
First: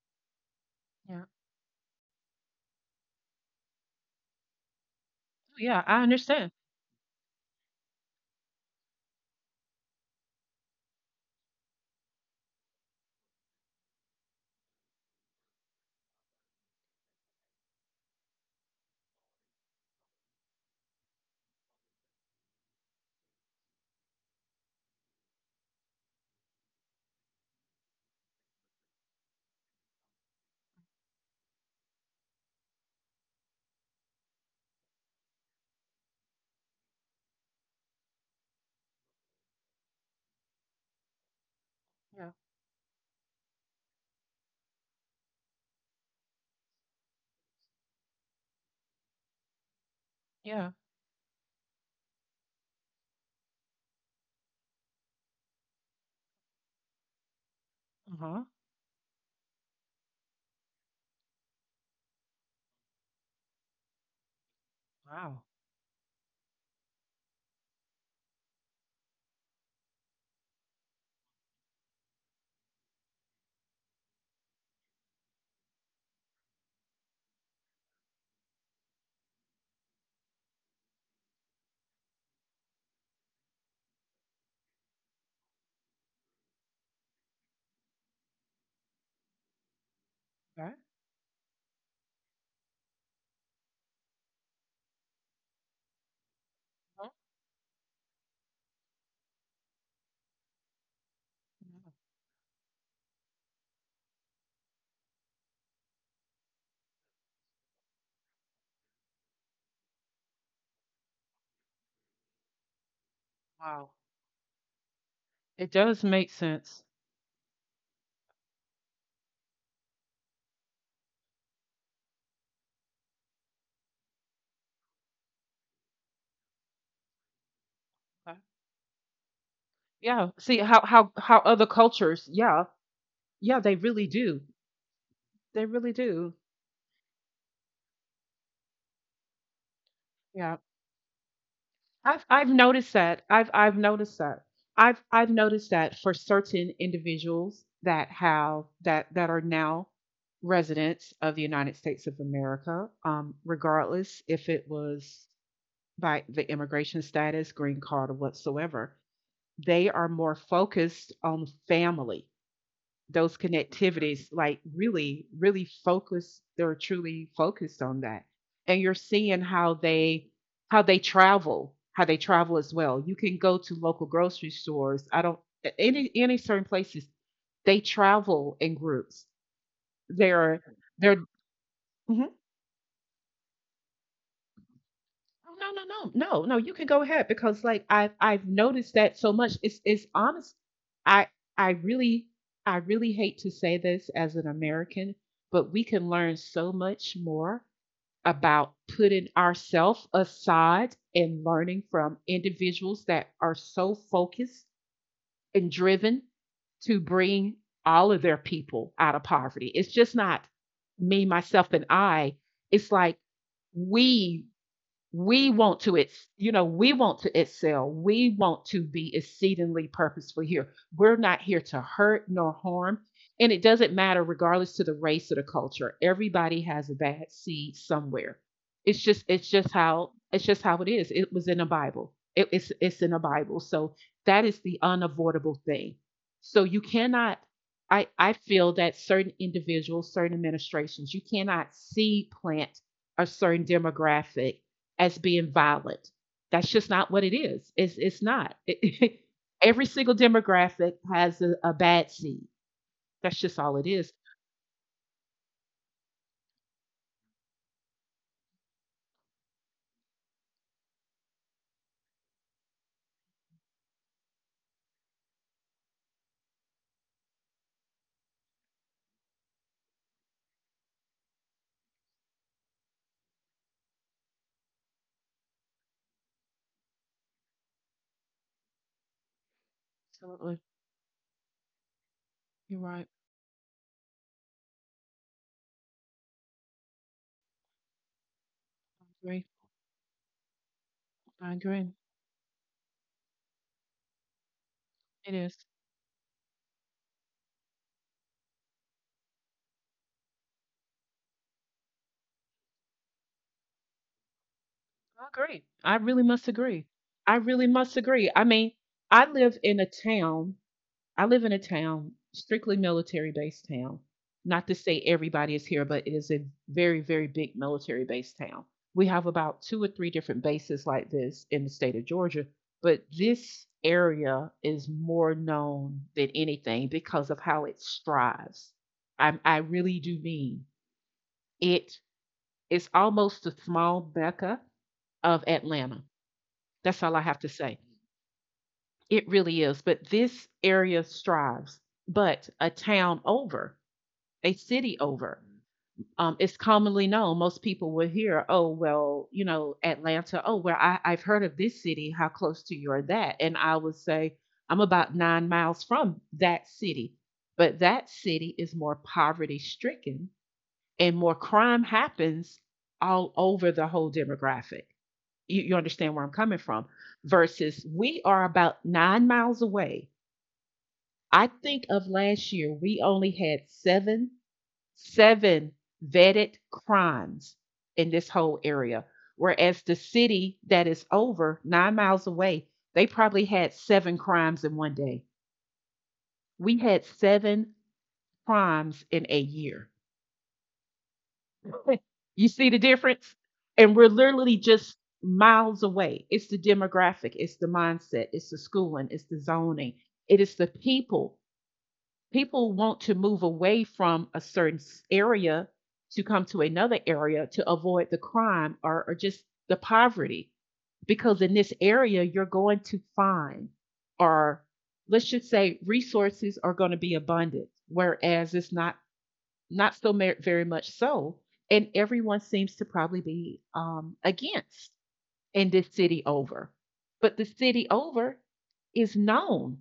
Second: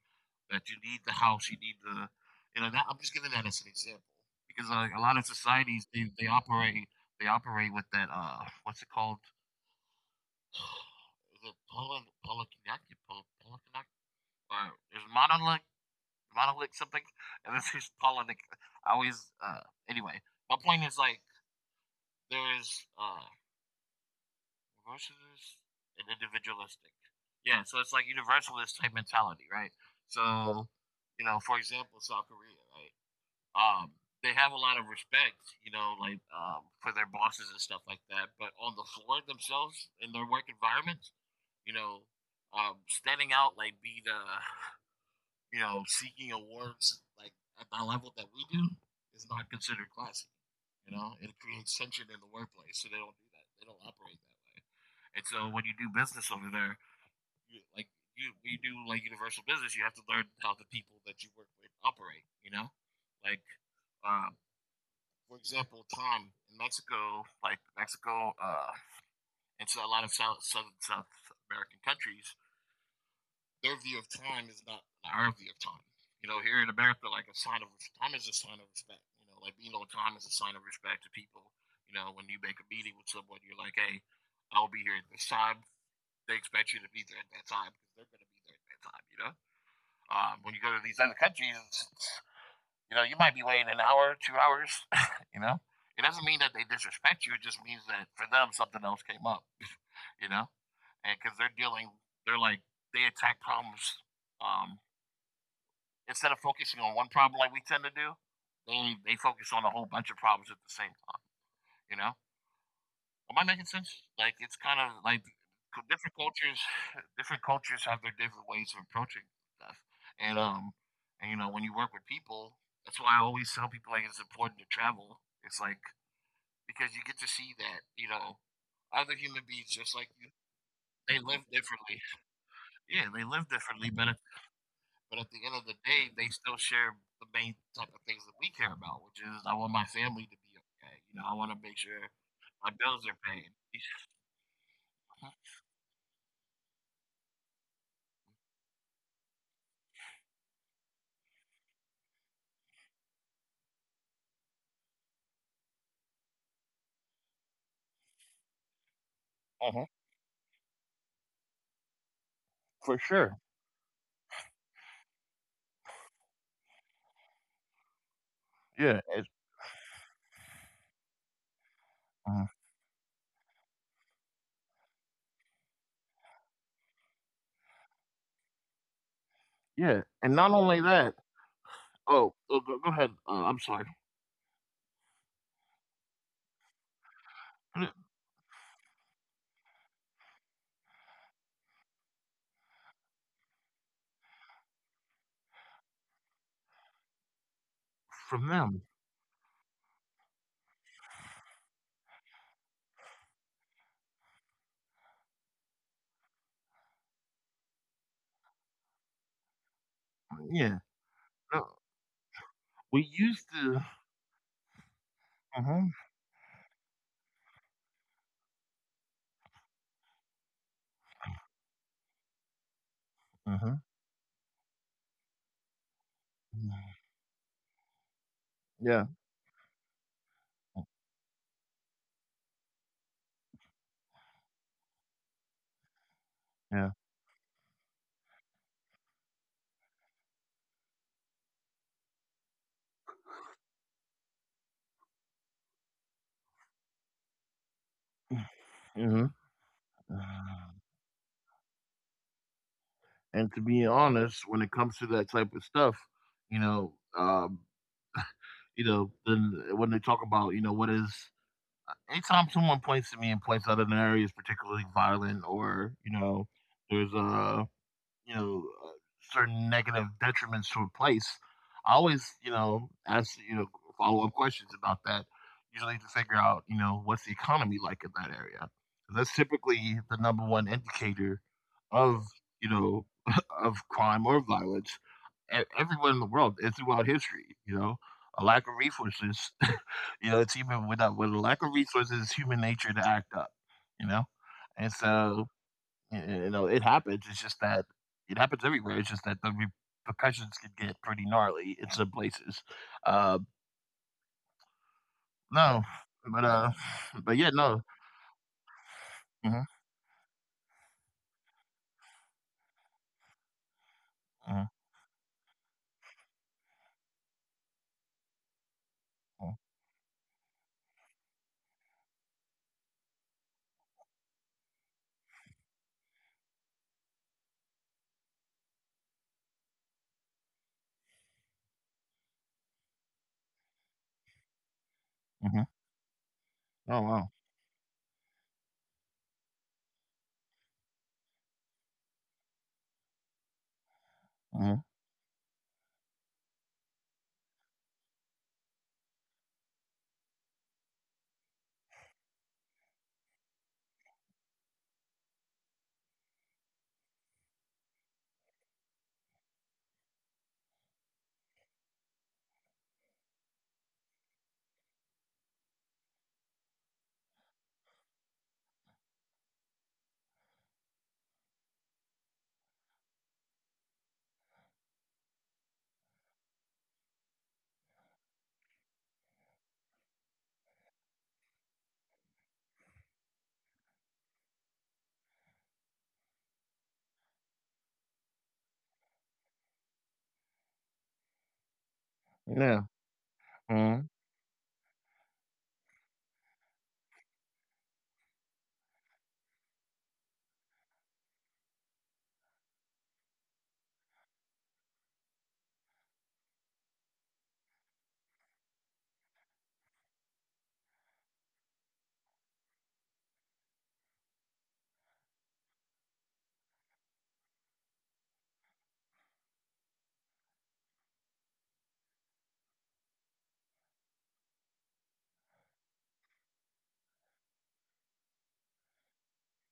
S1: that you need the
S2: yeah.
S1: house, you need the, you know, that, I'm just giving that as an example because like a lot of
S2: Oh, yeah,
S1: societies
S2: I
S1: they, they
S2: understand.
S1: operate they operate with that uh what's it called? Is it polyn polykinetic polykinetic? Or is monolith monolith something? And this is polynic. I always uh anyway. My point is like there is uh evolutionist and individualistic. Yeah, so it's like universalist type mentality, right? So, you know, for example, South Korea, right? Um, they have a lot of respect, you know, like um, for their bosses and stuff like that. But on the floor themselves in their work environment, you know,
S2: Yeah,
S1: um, standing out like be the, you know, seeking awards like at the level that we do is not considered classy.
S2: yeah.
S1: You know, it creates tension in the workplace, so they don't do that. They don't operate that way. And so when you do business over there, you, like
S2: Uh-huh.
S1: you, you do like universal business, you have to learn how the people that you work with operate. You know, like um,
S2: Wow.
S1: for example, Tom in Mexico, like Mexico, uh, and so a lot of South Southern South American countries, their view of time is not our view of time. You know, here in America, like a sign of time is a sign of respect. You know, like being on time is a sign of respect to people. You know, when you make a meeting with someone, you're like, hey, I'll be here at this time. They expect you to be there at that time because they're going to be there at that time. You know, um, when you
S2: Okay.
S1: go to these other countries, you know, you might be waiting an hour, two hours. You know, it doesn't mean that they
S2: Oh,
S1: disrespect you. It just means that for them, something else came up. You know, and because they're
S2: yeah.
S1: dealing, they're like they attack problems um, instead of focusing on one problem like we tend to do. They they focus on a whole bunch of problems at the same time. You know,
S2: Wow.
S1: am I making sense? Like it's kind of
S2: It
S1: like
S2: does make
S1: c- different
S2: sense.
S1: cultures, different cultures have their different ways of approaching stuff. And um, and you know when you work with people, that's why I always tell people like it's important to travel. It's like because you get to
S2: Okay.
S1: see that you know other human
S2: Yeah.
S1: beings
S2: See
S1: just
S2: how
S1: like
S2: how
S1: you,
S2: how other
S1: they live
S2: cultures, yeah.
S1: differently.
S2: Yeah, they
S1: Yeah, they
S2: really
S1: live
S2: do.
S1: differently, but at,
S2: They really
S1: but at the end
S2: do.
S1: of the day, they still share the main type of things that we care about, which is I want my
S2: Yeah.
S1: family to be okay. You know, I want to
S2: I've
S1: make
S2: I've
S1: sure
S2: noticed that.
S1: my
S2: I've
S1: bills
S2: I've
S1: are paid.
S2: noticed that. I've I've noticed that for certain individuals that have that that are now residents of the United States of America, um, regardless if it was by the immigration status, green card, or whatsoever. They are
S1: Uh-huh,
S2: more focused on family,
S1: for
S2: those
S1: sure.
S2: connectivities, like really, really focused. They're truly focused on that. And you're
S1: Yeah,
S2: seeing
S1: it's
S2: how they how they travel, how they travel
S1: uh,
S2: as well. You can go to local grocery stores. I don't any any certain places. They travel in groups.
S1: yeah, and not
S2: They're
S1: only that.
S2: they're mhm.
S1: Oh, oh, go, go ahead. Uh, I'm sorry.
S2: Oh, no, no, no, no, no. You can go ahead because like
S1: Uh,
S2: I've I've noticed that so much. It's it's honest. I I really I really hate to say this as an American, but we can learn so much more
S1: From
S2: about
S1: them,
S2: putting ourselves aside and learning from individuals that are so focused and driven to bring all of their people out of poverty. It's just not
S1: yeah.
S2: me,
S1: No,
S2: myself, and I. It's
S1: we
S2: like
S1: used to.
S2: we we want
S1: Uh-huh,
S2: to ex- you know we want to excel, we want to be exceedingly purposeful here. We're not here to hurt nor harm, and it
S1: uh-huh.
S2: doesn't matter regardless to the race or the culture. Everybody has a bad seed somewhere. it's
S1: Yeah,
S2: just it's just how it's just how it is. It was in the Bible. It- it's it's in the Bible, so that is the unavoidable thing. So you
S1: yeah.
S2: cannot. I i feel that certain individuals, certain administrations, you cannot seed plant a certain demographic as being violent. That's just not what it is. It's it's not. It,
S1: hmm
S2: every single demographic has a, a bad seed. That's just
S1: And to
S2: all it
S1: be
S2: is.
S1: honest, when it comes to that type of stuff, you know, um, you know, then uh, when they talk about, you know, what is uh, anytime someone points to me and points out an area is particularly violent or you know, there's a you know uh, certain negative detriments to a place. I always, you know, ask, you know, follow-up questions about that, usually to figure out, you know, what's the economy like in that area, 'cause that's typically the number
S2: Absolutely.
S1: one indicator of,
S2: You're
S1: you
S2: right.
S1: know, of crime or violence e- everywhere in the world and throughout history, you know, a lack of
S2: I agree.
S1: resources. You know, it's human without a, with a
S2: I
S1: lack of
S2: agree.
S1: resources, it's human nature to act up, you know. And
S2: It is.
S1: so you, you know, it happens. It's just that it happens everywhere. It's just that the repercussions can get pretty gnarly in some places. Uh,
S2: I agree.
S1: no,
S2: I really must
S1: but uh,
S2: agree. I
S1: but yeah,
S2: really
S1: no.
S2: must agree. I mean, I live
S1: Hmm.
S2: in a town I live in a town, strictly military based town. Not
S1: Hmm.
S2: to say everybody is here, but it is a very, very big military based town. We have about two or three different bases like this in the state of Georgia, but this area is more known than anything because of how it strives. I, I really do mean it. it is almost a small Mecca of
S1: Hmm.
S2: Atlanta. That's
S1: Oh
S2: all I have
S1: wow.
S2: to say. It really is. But this area strives, but a town over, a
S1: Hmm.
S2: city over. Um, it's commonly known. Most people will hear, oh, well, you know, Atlanta, oh, well, I, I've heard of this city. How close to you are that? And I would say, I'm about nine miles from that city. But that city is more poverty stricken and more crime happens all over the whole demographic. You, you understand where I'm coming from? Versus we are about nine miles away. I think of last year, we only had seven, seven vetted crimes in this whole area. Whereas the city that is over nine miles away, they probably had seven crimes in one day. We had seven crimes in a year. You see the
S1: Yeah.
S2: difference? And we're
S1: Hmm.
S2: literally just miles away. It's the demographic, it's the mindset, it's the schooling, it's the zoning, it is the people. People want to move away from a certain area to come to another area to avoid the crime or, or just the poverty, because in this area you're going to find, or let's just say, resources are going to be abundant, whereas it's not, not so, very much so. And everyone seems to probably be, um, against, in this city over. But the city over is known.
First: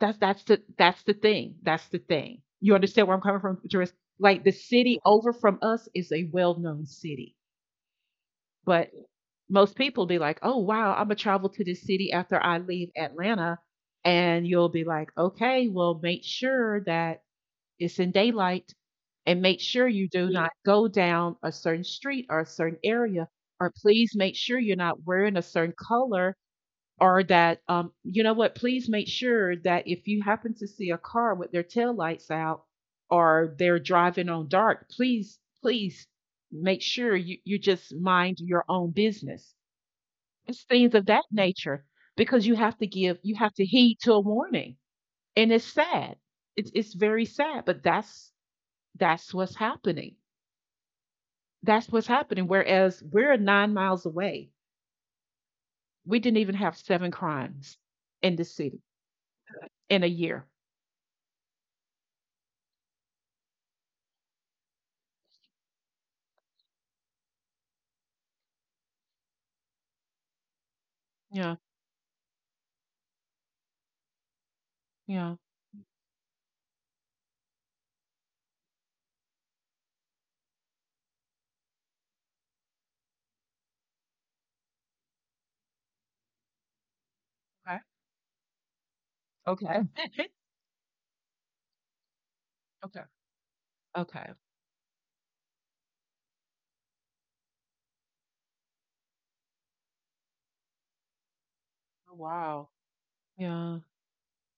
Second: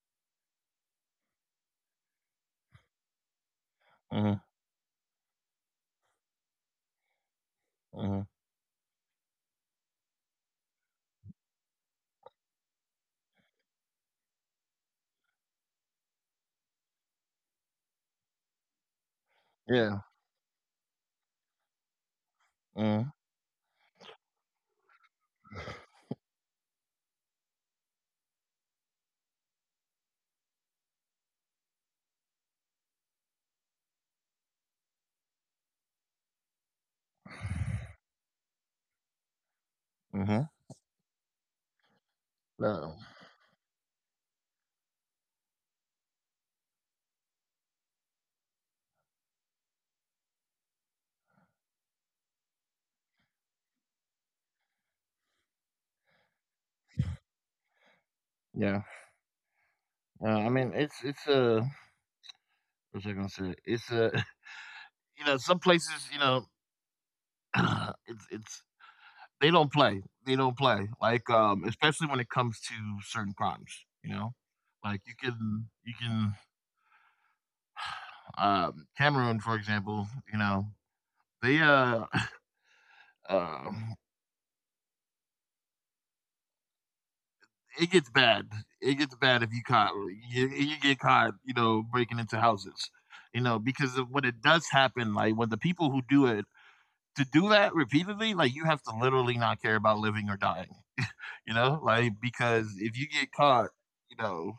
S2: That's that's the that's the thing. That's the thing. You understand where I'm coming from, Jerris?
S1: Hmm.
S2: Like the city over from us is a well-known city,
S1: Hmm.
S2: but most people be like, "Oh wow, I'm gonna travel to this city after I leave Atlanta," and you'll be like, "Okay, well, make sure that it's in daylight, and make sure
S1: Yeah.
S2: you do, yeah, not go down a certain street or a certain
S1: Hmm.
S2: area, or please make sure you're not wearing a certain color, or that, um, you know what, please make sure that if you happen to see a car with their tail lights out or they're driving on dark, please, please make sure you, you just mind your own business."
S1: Hmm.
S2: It's things of that nature, because you have to
S1: No.
S2: give, you have to heed to a warning. And it's sad, it's, it's very sad, but that's that's what's happening, that's what's happening. Whereas we're nine miles away, we didn't even have seven crimes in the city
S1: Yeah.
S2: in a
S1: Uh,
S2: year.
S1: I mean, it's it's uh, what's I gonna say? It's uh, you know, some places, you know, it's it's they don't play. They don't play. Like,
S2: Yeah.
S1: um, especially when it comes to certain crimes, you know? Like you
S2: Yeah.
S1: can you can um Cameroon, for example, you know, they uh um
S2: Okay.
S1: it gets bad. It gets bad if you
S2: Okay.
S1: caught you, you get caught, you know, breaking into houses.
S2: Okay.
S1: You know, because of when
S2: Okay.
S1: it does happen, like when the people who do it to do that repeatedly, like you have to literally not care about living or dying, you know? Like
S2: Oh,
S1: because
S2: wow.
S1: if you get caught,
S2: Yeah.
S1: you know,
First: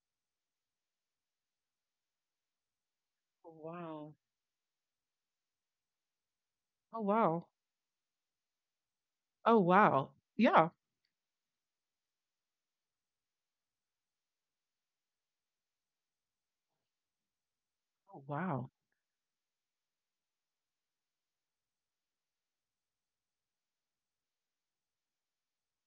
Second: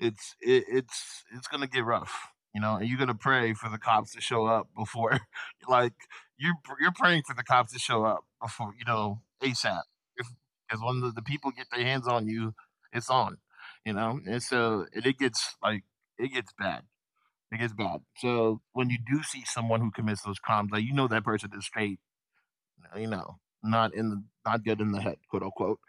S1: it's it, it's it's gonna get rough, you know. And you're gonna
S2: Oh,
S1: pray for the
S2: wow.
S1: cops to show up before, like you're you're
S2: Oh,
S1: praying for the
S2: wow.
S1: cops to show up before, you know,
S2: Oh,
S1: ASAP.
S2: wow.
S1: If
S2: Yeah.
S1: Because when the, the people get their hands on you, it's on, you know. And so and it gets like it gets bad. It gets bad.
S2: Oh,
S1: So
S2: wow.
S1: when you do see someone who commits those crimes, like you know that person is straight, you know, not in the not good in the head, quote unquote.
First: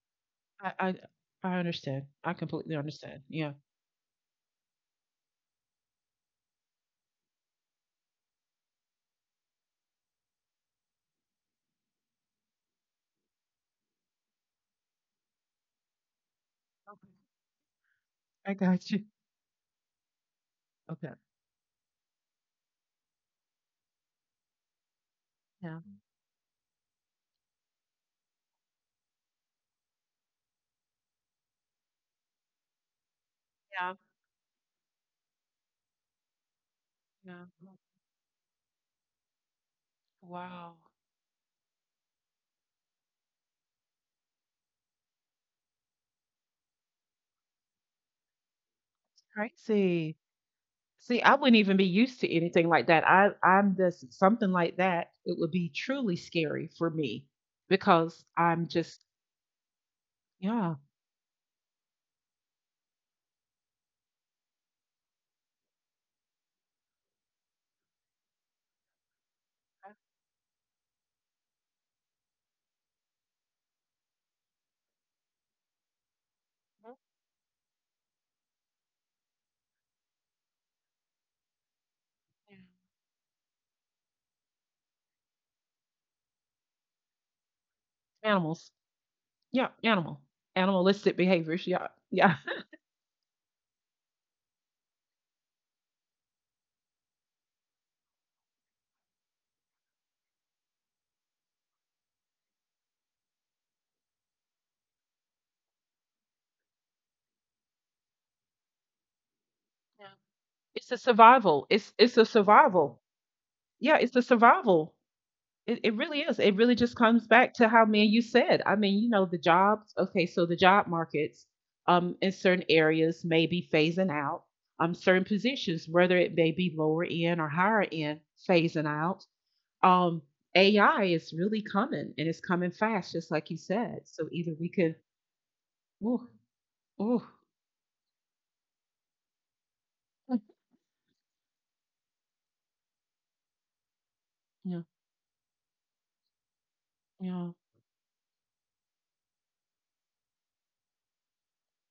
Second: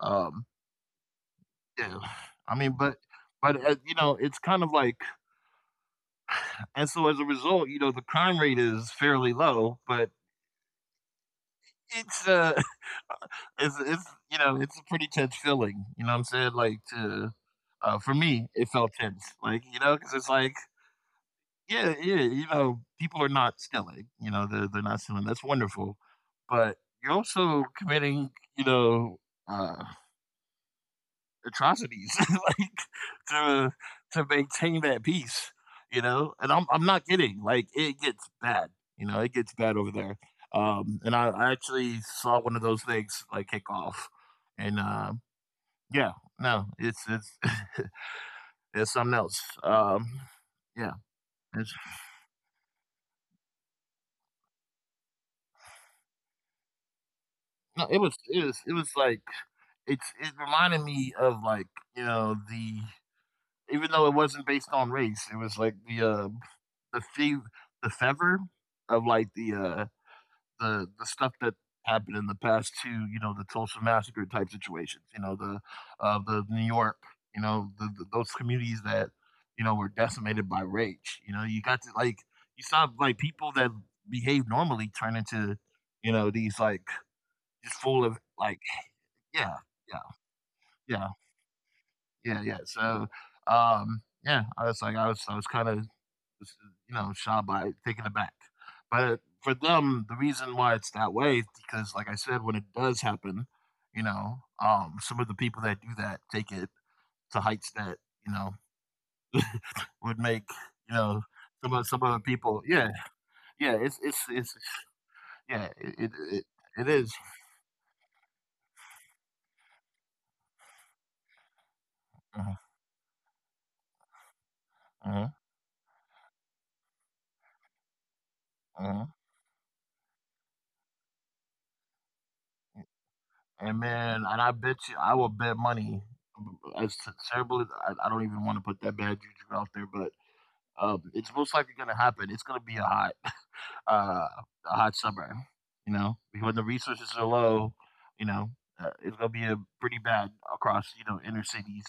S1: Um,
S2: I, I, I
S1: yeah,
S2: understand. I
S1: I mean,
S2: completely
S1: but
S2: understand. Yeah.
S1: but uh, you know, it's kind of like. And so as a result, you know, the crime rate is fairly low, but it's uh it's it's you know, it's a pretty tense feeling, you know what I'm saying? Like
S2: Okay.
S1: to uh For me,
S2: I
S1: it felt
S2: got you.
S1: tense. Like, you know, because it's like
S2: Okay.
S1: yeah, yeah, you know, people are not stealing, you know, they're they're not stealing. That's
S2: Yeah.
S1: wonderful. But you're also committing, you know, uh atrocities like to
S2: Yeah.
S1: to maintain that peace, you know. And i'm i'm not kidding,
S2: Yeah.
S1: like it gets bad, you know, it gets bad over there.
S2: Wow.
S1: um and i, I actually saw one of those things like kick off. And uh, Yeah, no it's it's it's something else. um
S2: Crazy.
S1: yeah
S2: See, I wouldn't
S1: it's,
S2: even be used to anything like that. I, I'm just something like that. It would be truly scary for me
S1: no, it was
S2: because
S1: it was
S2: I'm
S1: it was
S2: just,
S1: like, it's it
S2: yeah.
S1: reminded me of like, you know, the, even though it wasn't based on race, it was like the uh the fev the fever of like the, uh, the the stuff that happened in the past to, you know, the Tulsa massacre type situations, you know, the, uh, the New York, you know, the, the, those communities that, you know, were decimated by rage. You know, you got to, like,
S2: Yeah.
S1: you saw like people that behave normally turn into, you know, these like just full of like,
S2: Animals.
S1: yeah,
S2: Yeah,
S1: yeah,
S2: animal.
S1: yeah,
S2: Animalistic behaviors. Yeah. Yeah.
S1: yeah, yeah. So, um, yeah, I was like, I was, I was kind of, you know, shot by taken aback. But for them, the reason why it's that way is because, like I said, when it does happen, you know, um, some of the people that do that take it to heights that, you know,
S2: Yeah.
S1: would make,
S2: It's a
S1: you know,
S2: survival.
S1: some
S2: It's
S1: of some
S2: it's a
S1: other people. Yeah,
S2: survival.
S1: yeah,
S2: Yeah,
S1: it's
S2: it's a
S1: it's it's
S2: survival.
S1: yeah,
S2: It it
S1: it
S2: really
S1: it
S2: is.
S1: it,
S2: It really just
S1: it is.
S2: comes back to how me and you said. I mean, you know, the jobs, okay, so the job markets, um in
S1: Uh-huh,
S2: certain areas, may be phasing out. Um certain
S1: uh-huh,
S2: positions, whether it may be lower end or higher end, phasing
S1: uh-huh.
S2: out. Um A I is really coming and it's coming fast, just like you
S1: And
S2: said. So
S1: man, and
S2: either
S1: I
S2: we
S1: bet
S2: could,
S1: you, I will bet money.
S2: oh,
S1: As
S2: oh,
S1: terrible as I, I don't even want to put that bad juju out there, but um, it's most likely going to happen. It's going to be a hot, uh, a
S2: yeah,
S1: hot summer. You know, when the resources are
S2: yeah.
S1: low, you know, uh, it's gonna be a pretty bad across, you know, inner cities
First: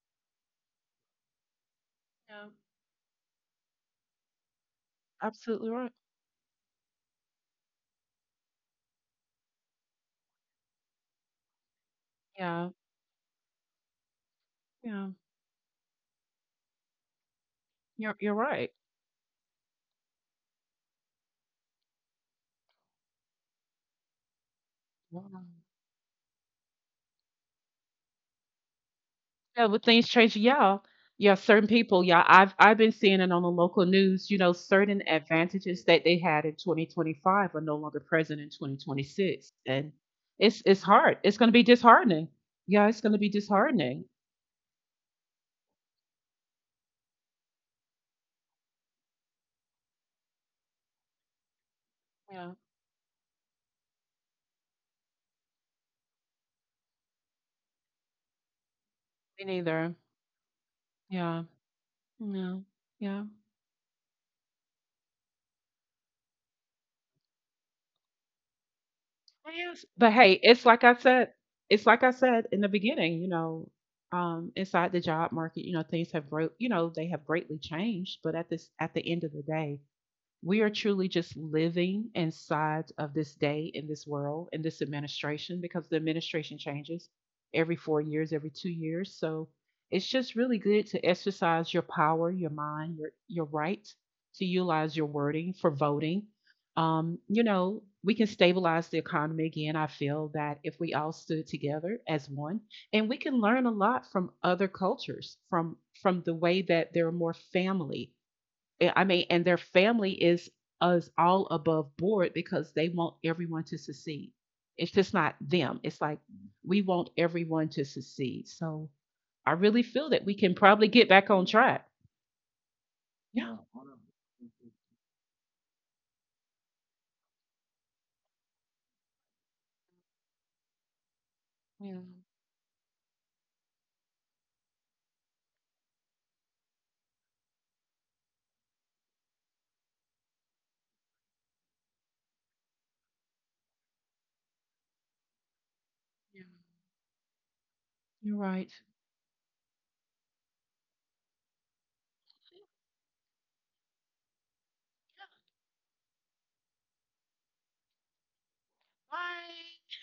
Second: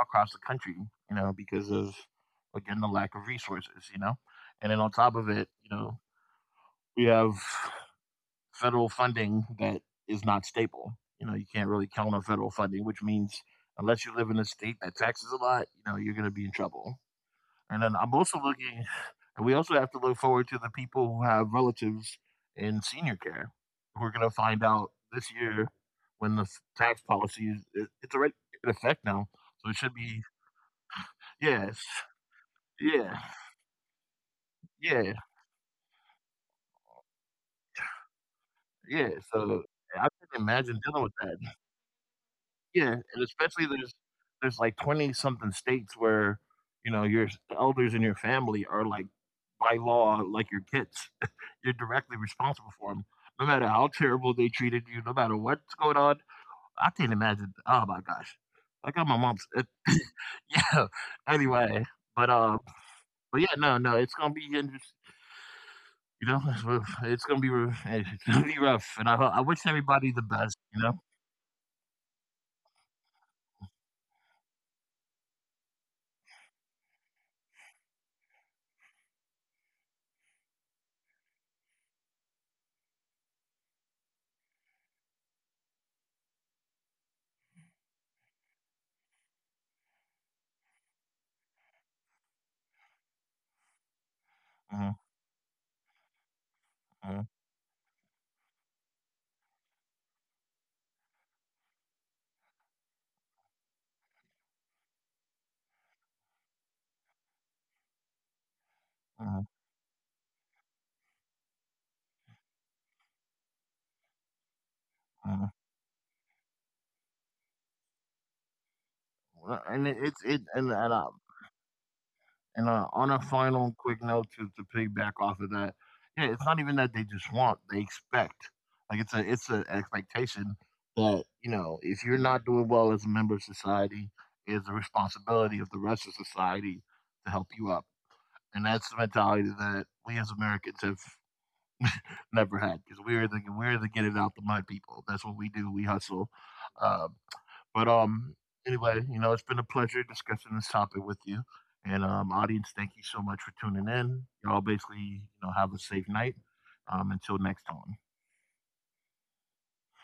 S1: across the country. You know, because of,
S2: Yeah.
S1: again, the lack of resources. You know, and then on top of it,
S2: Absolutely
S1: you
S2: right.
S1: know, we have federal funding that is not stable. You know, you can't really count on federal
S2: Yeah,
S1: funding, which means unless you live in a state that
S2: yeah,
S1: taxes a lot, you know, you're gonna be in trouble. And then I'm
S2: you're you're
S1: also
S2: right.
S1: looking and we also have to look forward to the people who have relatives in senior care. We're going to find out
S2: Yeah.
S1: this year when the f- tax policy is it, it's already in effect now,
S2: Yeah,
S1: so it
S2: with
S1: should
S2: things
S1: be
S2: changing, yeah, yeah. Certain
S1: yes,
S2: people, yeah, I've I've been
S1: yeah,
S2: seeing it on the local news. You know, certain
S1: yeah,
S2: advantages that they had in twenty twenty-five are no longer present in
S1: yeah.
S2: twenty twenty-six,
S1: So
S2: and
S1: I can
S2: it's
S1: imagine
S2: it's
S1: dealing with
S2: hard. It's
S1: that.
S2: going to be disheartening. Yeah,
S1: Yeah,
S2: it's going to
S1: and
S2: be
S1: especially there's
S2: disheartening.
S1: there's like twenty something states where, you know, your elders in your family are like by law like your kids. You're directly
S2: Yeah,
S1: responsible for them. No matter how terrible they treated you, no matter what's going on, I can't imagine. Oh my gosh, I got my
S2: me
S1: mom's.
S2: neither.
S1: Yeah.
S2: Yeah,
S1: Anyway, but
S2: yeah,
S1: um,
S2: yeah.
S1: but yeah, no, no, it's gonna be interesting. You know, it's rough. It's gonna be rough. Hey, it's gonna be rough, and I I wish
S2: Yes,
S1: everybody
S2: but
S1: the
S2: hey,
S1: best.
S2: it's
S1: You
S2: like I
S1: know.
S2: said, it's like I said in the beginning, you know, um, inside the job market, you know, things have great, you know, they have greatly changed, but at this, at the end of the day, we are truly just living inside of this day, in this world, in this administration, because the administration changes every four years, every two years. So it's just really good to exercise your power, your mind, your, your right to
S1: Mhm,
S2: utilize your wording for voting. Um,
S1: mhm,
S2: you know, we can stabilize the economy again. I feel that if we all stood together as one, and we can learn a lot from other cultures, from from the way that they're more family, yeah, I mean, and
S1: mm,
S2: their family is us all above board because they want everyone to succeed. It's just not
S1: mhm.
S2: them. It's like we want everyone to succeed. So I
S1: Well,
S2: really
S1: And it-
S2: feel that
S1: it's
S2: we
S1: it
S2: can
S1: and
S2: probably
S1: and
S2: get
S1: uh,
S2: back on track.
S1: And uh, on a
S2: Yeah.
S1: final quick note to, to piggyback off of that, yeah, it's not even that they just want; they expect. Like it's a it's an expectation that, you know,
S2: Yeah.
S1: if you're not doing well as a member of society, it's the responsibility of the rest of society to help you up. And that's the mentality that we as Americans have never had, because we're the we're the get it out the mud people. That's what we do. We hustle.
S2: Yeah.
S1: Um, but, um,
S2: You're right.
S1: anyway, you know, it's been a pleasure discussing this topic with you. And, um, audience, thank you so much for tuning in. Y'all basically, you know, have a safe night. Um, until next time.
S2: Bye.